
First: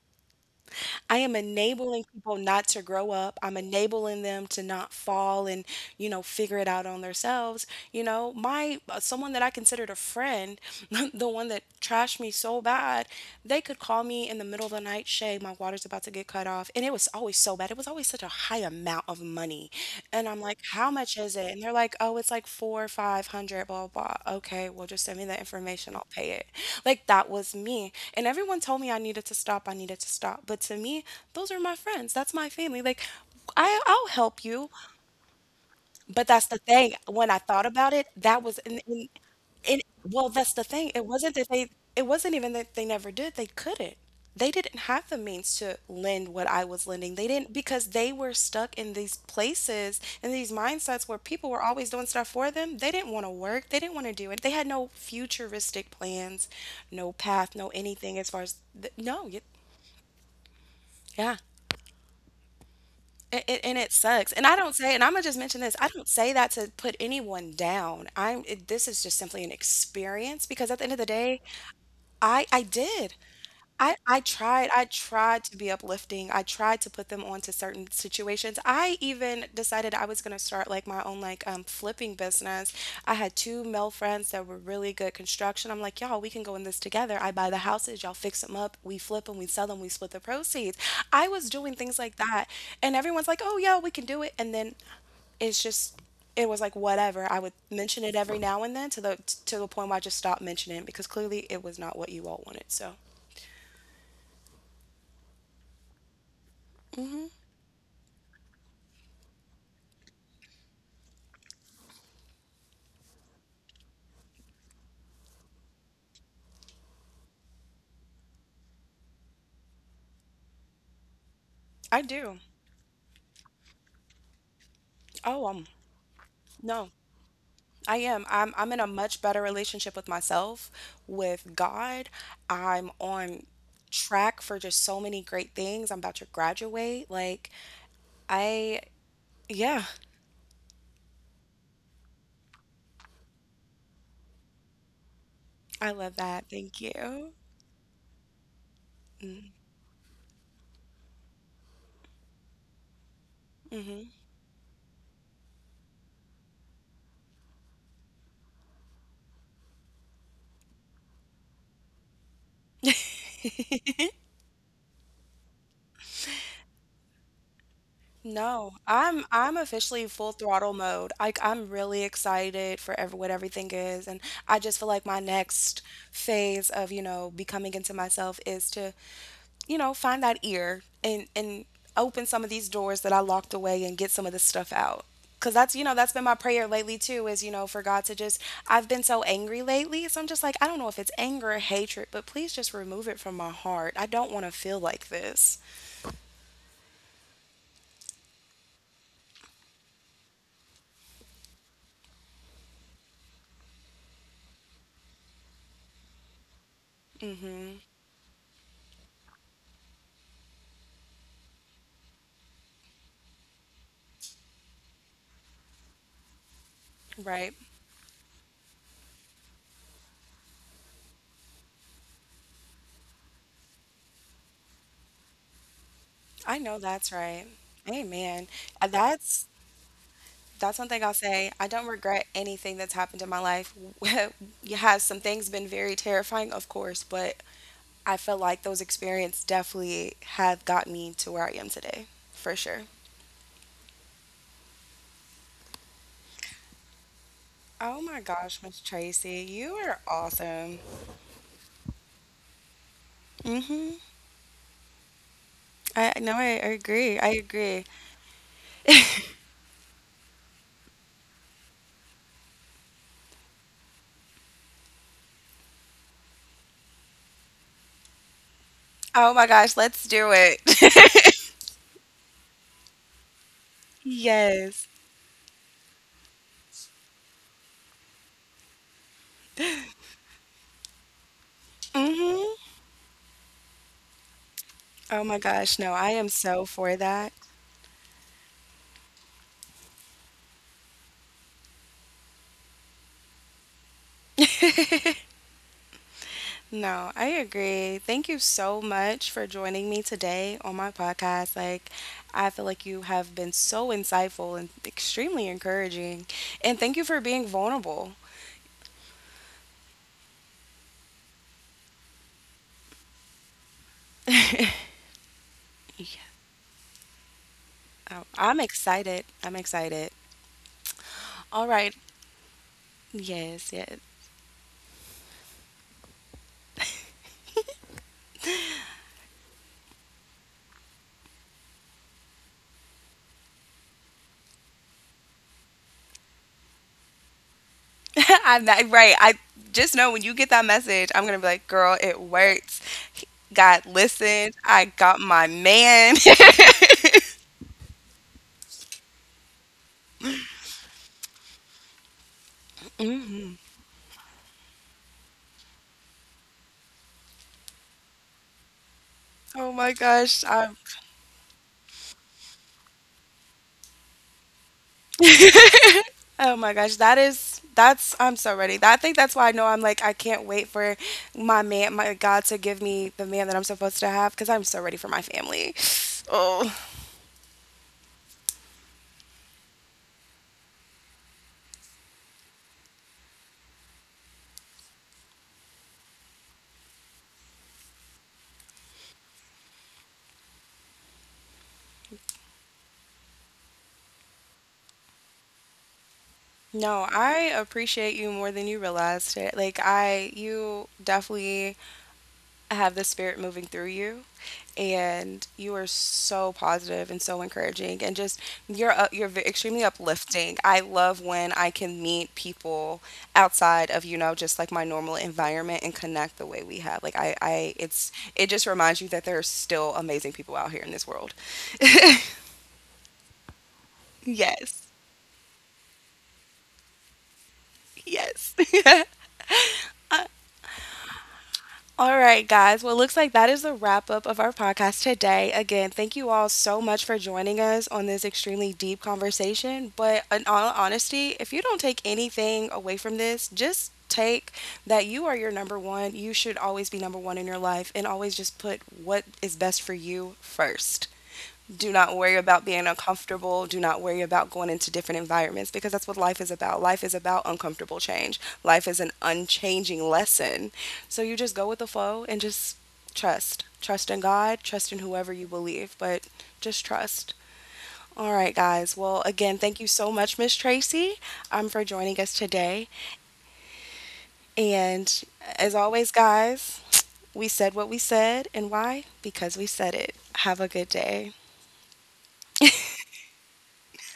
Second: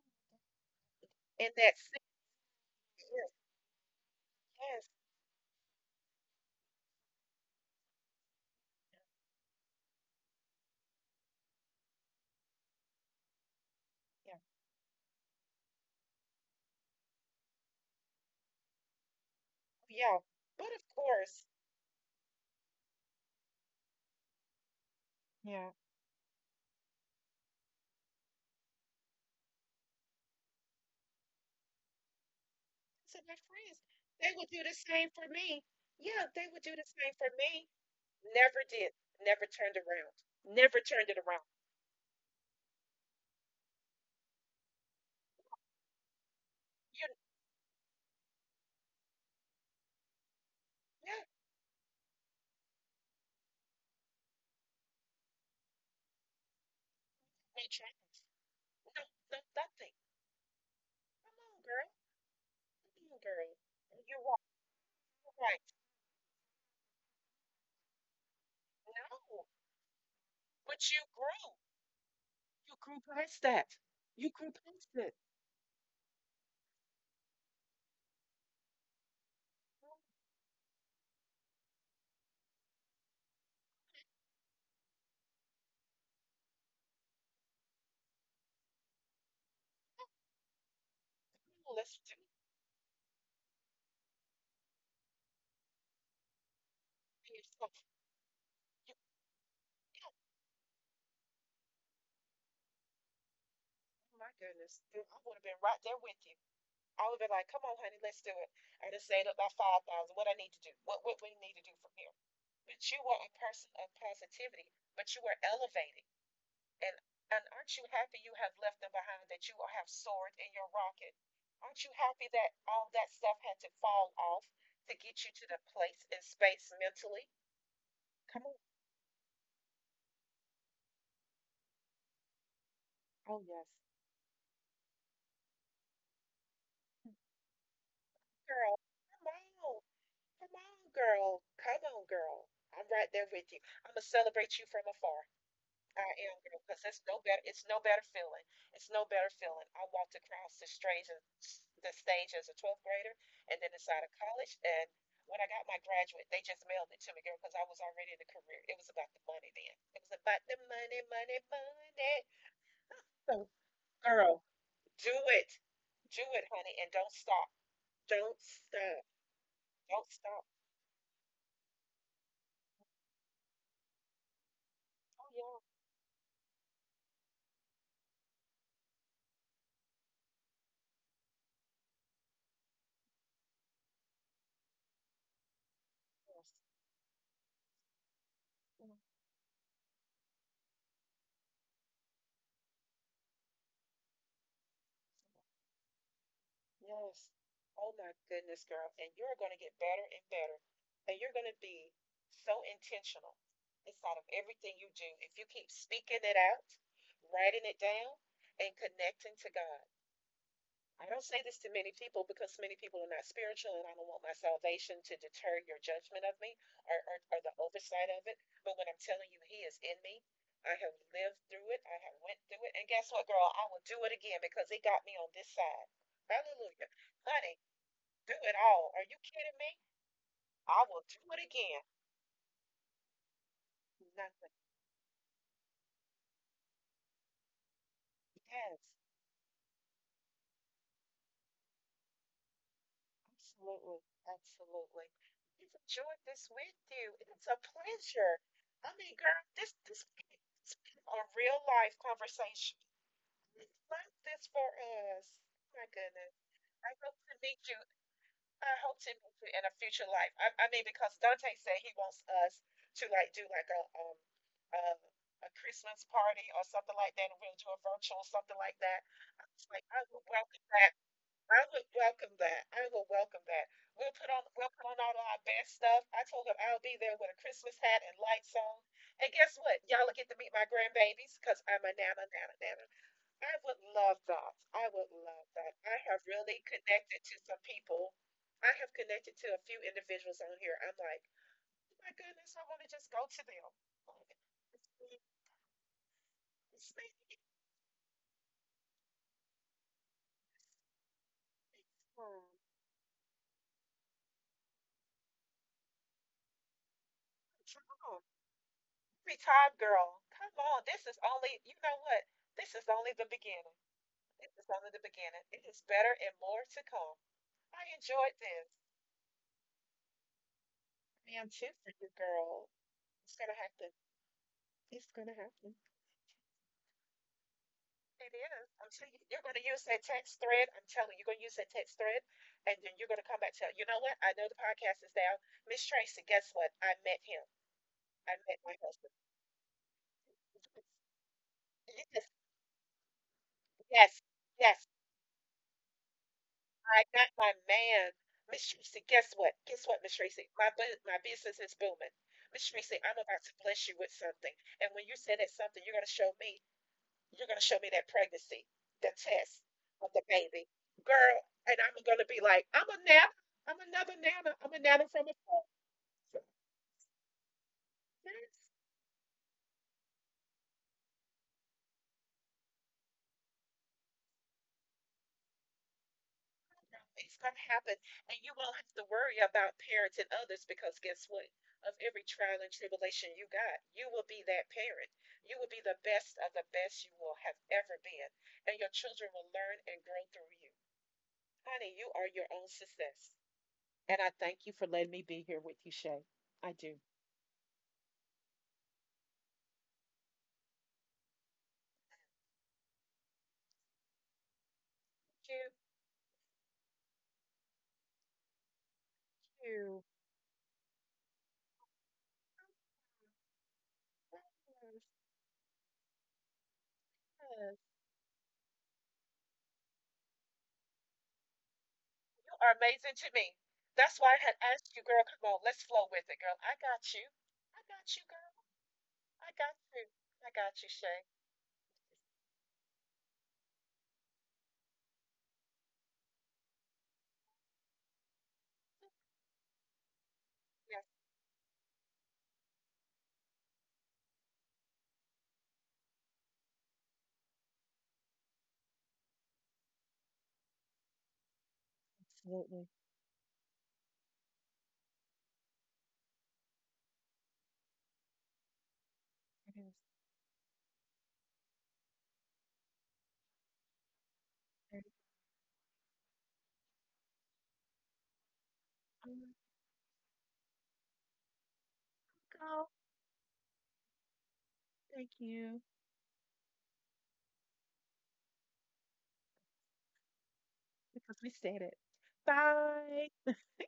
I am
And that six
enabling people not to grow
years.
up. I'm enabling them to
Yes.
not fall and, figure it out on themselves. My someone that I considered a friend, the one that trashed me so bad, they could call me
Yeah.
in the middle of the night, Shay, my water's about to get cut off. And it was always so bad. It was always such a high amount of money.
Oh, yeah.
And I'm like,
But of
how much is
course,
it? And they're like, oh, it's like four 500, blah, blah, blah. Okay, well, just send me the
yeah.
information. I'll pay it. Like that was me. And everyone told me I needed to stop. I needed to stop. But to me, those are my friends. That's my family. Like,
So my
I,
friends,
I'll
they
help
would do
you.
the same for me.
But
Yeah,
that's
they
the
would do the
thing,
same
when
for
I thought
me.
about it, that was
Never
and
did.
and
Never turned
and
around.
well, that's the
Never
thing,
turned it around.
it wasn't even that they never did, they couldn't. They didn't have the means to lend what I was
You,
lending. They didn't because they were stuck in these places and these mindsets
yeah,
where people were always doing stuff for them. They didn't want to work. They didn't want to do it. They had no futuristic plans, no path,
no
no
chance.
anything as far as th
No,
no, y
No, nothing.
yeah.
Come on, girl. Come on,
A-
girl.
a- and it
And you
sucks.
were
And I don't say and Imma just mention this,
right.
I don't say that to put anyone down. I'm it this is just simply
No,
an experience because at the end
but
of
you
the day
grew.
I
You grew
did.
past that. You grew
I
past it.
tried to be uplifting. I tried to put them onto certain situations. I even decided I was gonna start like my own like flipping business. I had two male friends that were really good construction. I'm like, y'all, we can go in this together. I buy the houses, y'all fix them up, we flip them, we sell them, we split the proceeds. I was doing things
Let's
like
do
that,
it
and everyone's like, oh yeah, we can do it, and then it's just it was like whatever. I would
yourself.
mention it every now and then
You,
to the point where I
yeah,
just stopped mentioning it because clearly it was not what you all wanted. So
oh my goodness, girl, I would have been right there with you. I would have been like, "Come on, honey, let's do it." I just saved up about 5,000. What I need to do? What we need to do from here? But you were a person of positivity. But you were elevating, and and aren't you happy you have left them behind? That you have soared in your rocket. Aren't you
I
happy
do.
that all that stuff had to fall off to get you
Oh,
to the place and space
no,
mentally?
I am.
Come
I'm
on.
I'm in a much better relationship with myself, with God. I'm on
Oh yes.
track for just so many great things. I'm about to graduate. Like
Girl.
I,
Come
yeah,
on. Come on, girl. I'm right there with you. I'm gonna celebrate you from afar.
I
I
love
am,
that.
girl,
Thank
because it's no
you.
better. It's no better feeling. I walked across the stage as a 12th grader, and then inside of college. And when I got my graduate, they just mailed it to me, girl, because I was already in the career. It was about the money then. It was about the money, money, money. So, girl, do it, do it, honey, and don't stop. Don't
No,
stop.
I'm officially
Don't
full
stop.
throttle mode. Like I'm really excited for everything is, and I just feel like my
Oh yeah.
next phase of, you know, becoming into myself is to, you know, find that ear and open some of these doors that I locked away and get some of this stuff out. Cause that's, you know, that's been my
Yes.
prayer lately too, is, you know, for God to just, I've
Mm,
been so angry lately. So I'm just like, I don't know if it's anger or hatred, but please just remove it from my heart. I don't want to feel like this.
yes. Oh my goodness, girl. And you're going to get better and better. And you're going to be so intentional inside of everything you do. If you keep speaking it out, writing it down, and connecting to God. I don't say this to many people because many people are not spiritual, and I don't want my salvation to deter your judgment of me or
Right.
the oversight of it. But when I'm telling you, He is in me. I have lived through it. I have went through it, and guess what, girl? I will do it again because it got me on this side.
I know
Hallelujah,
that's right.
honey. Do
Amen.
it
Uh,
all. Are you
That's
kidding me?
that's one
I
thing
will
I'll
do it
say. I don't
again.
regret anything that's happened in my life.
Nothing.
You have some things been very terrifying, of course, but I feel like those
Yes.
experiences definitely have got me to where I am today, for sure.
Absolutely. Absolutely. I've enjoyed this with you. It's a
Oh my
pleasure.
gosh, Miss
I mean,
Tracy,
girl,
you
this
are
this has
awesome.
been a real life conversation. I
Mm-hmm.
love this for us. My
I no,
goodness.
I
I
agree. I
hope to meet
agree.
you. I hope to meet you in a future life. I mean, because Dante said he wants us to like do like a, a Christmas party or something like that, and we'll do a virtual something like that.
Oh my
I
gosh,
was like,
let's
I
do
would
it.
welcome that. I would welcome that. I would welcome that. We'll put on we'll
Yes.
put on all of our best stuff. I told him I'll be there with a Christmas hat and lights on. And guess what? Y'all will get to meet my grandbabies because I'm a nana, nana,
Mm-hmm.
nana. I would love that. I would
Oh my
love
gosh,
that.
no,
I
I am
have
so
really
for
connected
that.
to some people. I have connected to a few individuals on here. I'm like, oh my goodness, I want to just go to them. Like, it's me, it's
No,
me.
I agree. Thank you so much for joining me today on my podcast. Like, I
Hmm.
feel like you have been so insightful and extremely encouraging. And thank you for being vulnerable.
Retired girl. Come on. This is only, you know what? This is only the beginning. This is only the beginning. It is
Yeah,
better and more to come. I
I-
enjoyed
I'm
this.
excited. I'm excited.
Man,
All
too
right.
for you, girl. It's gonna
Yes, yes.
happen. It's gonna happen. It is. I'm telling you, you're gonna use that text thread. I'm telling you, you're gonna use that text thread, and then you're gonna come back and tell, you know what? I know the podcast is down. Miss Tracy, guess what? I met him. I
I'm
met my
not, right.
husband.
I just know when you get that message, I'm going to be like, girl, it
Yes, yes,
works. God
yes,
listened. I
yes.
got my man.
I got my man, Miss Tracy. Guess what? Guess what, Miss Tracy? My business is booming. Miss Tracy, I'm
hmm
about to bless you with something. And when you say that something, you're gonna show me. You're gonna show me that pregnancy, the
Oh
test
my
of the
gosh. I
baby, girl. And I'm gonna be like, I'm a nana. I'm another nana. I'm a nana from a.
Oh my gosh, that's I'm so ready. I think that's why I know I'm like I can't wait for my man, my God, to give me the man that I'm supposed to have because I'm so ready for my family. Oh
It's going to happen, and you won't have to worry about parents and others because guess what? Of every trial and tribulation you got, you will be that parent. You will be the best of the best you will have ever been, and your children will learn and grow through you. Honey, you are your own success, and I thank you for letting me be here with you, Shay. I
no,
do.
I appreciate you more than you realized it. Like I, you definitely have the spirit moving through you, and you
Thank
are so positive and so encouraging and just you're extremely
you.
uplifting. I love when I can meet people outside of, you know,
Yes,
just like my
yes.
normal environment and connect the way we have. Like I it's it just reminds you that there are still amazing people out here in this world.
You are amazing to me. That's why I had
Yes.
asked you, girl. Come on, let's flow with it, girl. I got you. I got you,
Yes.
girl. I got you. I got you, Shay.
All right, guys. Well, it looks like that is the wrap up of our podcast today. Again, thank you all so much for joining us on this extremely deep conversation. But in all
Yes,
honesty, if you don't take anything away from this, just take that you are your number one. You should always be number one in your life and always just put what is best for you first. Do not worry about being
absolutely.
uncomfortable. Do not worry about going into different environments because that's what life is about. Life is about uncomfortable change. Life is an
It is.
unchanging lesson. So you just go with the flow and just trust. Trust in God, trust in whoever you believe, but just trust. All right, guys. Well,
Oh my
again, thank you so much, Miss Tracy, for joining us today.
God.
And
Thank
as
you
always, guys, we said what we said, and why? Because we said it. Have a good day.
because we said it. Bye.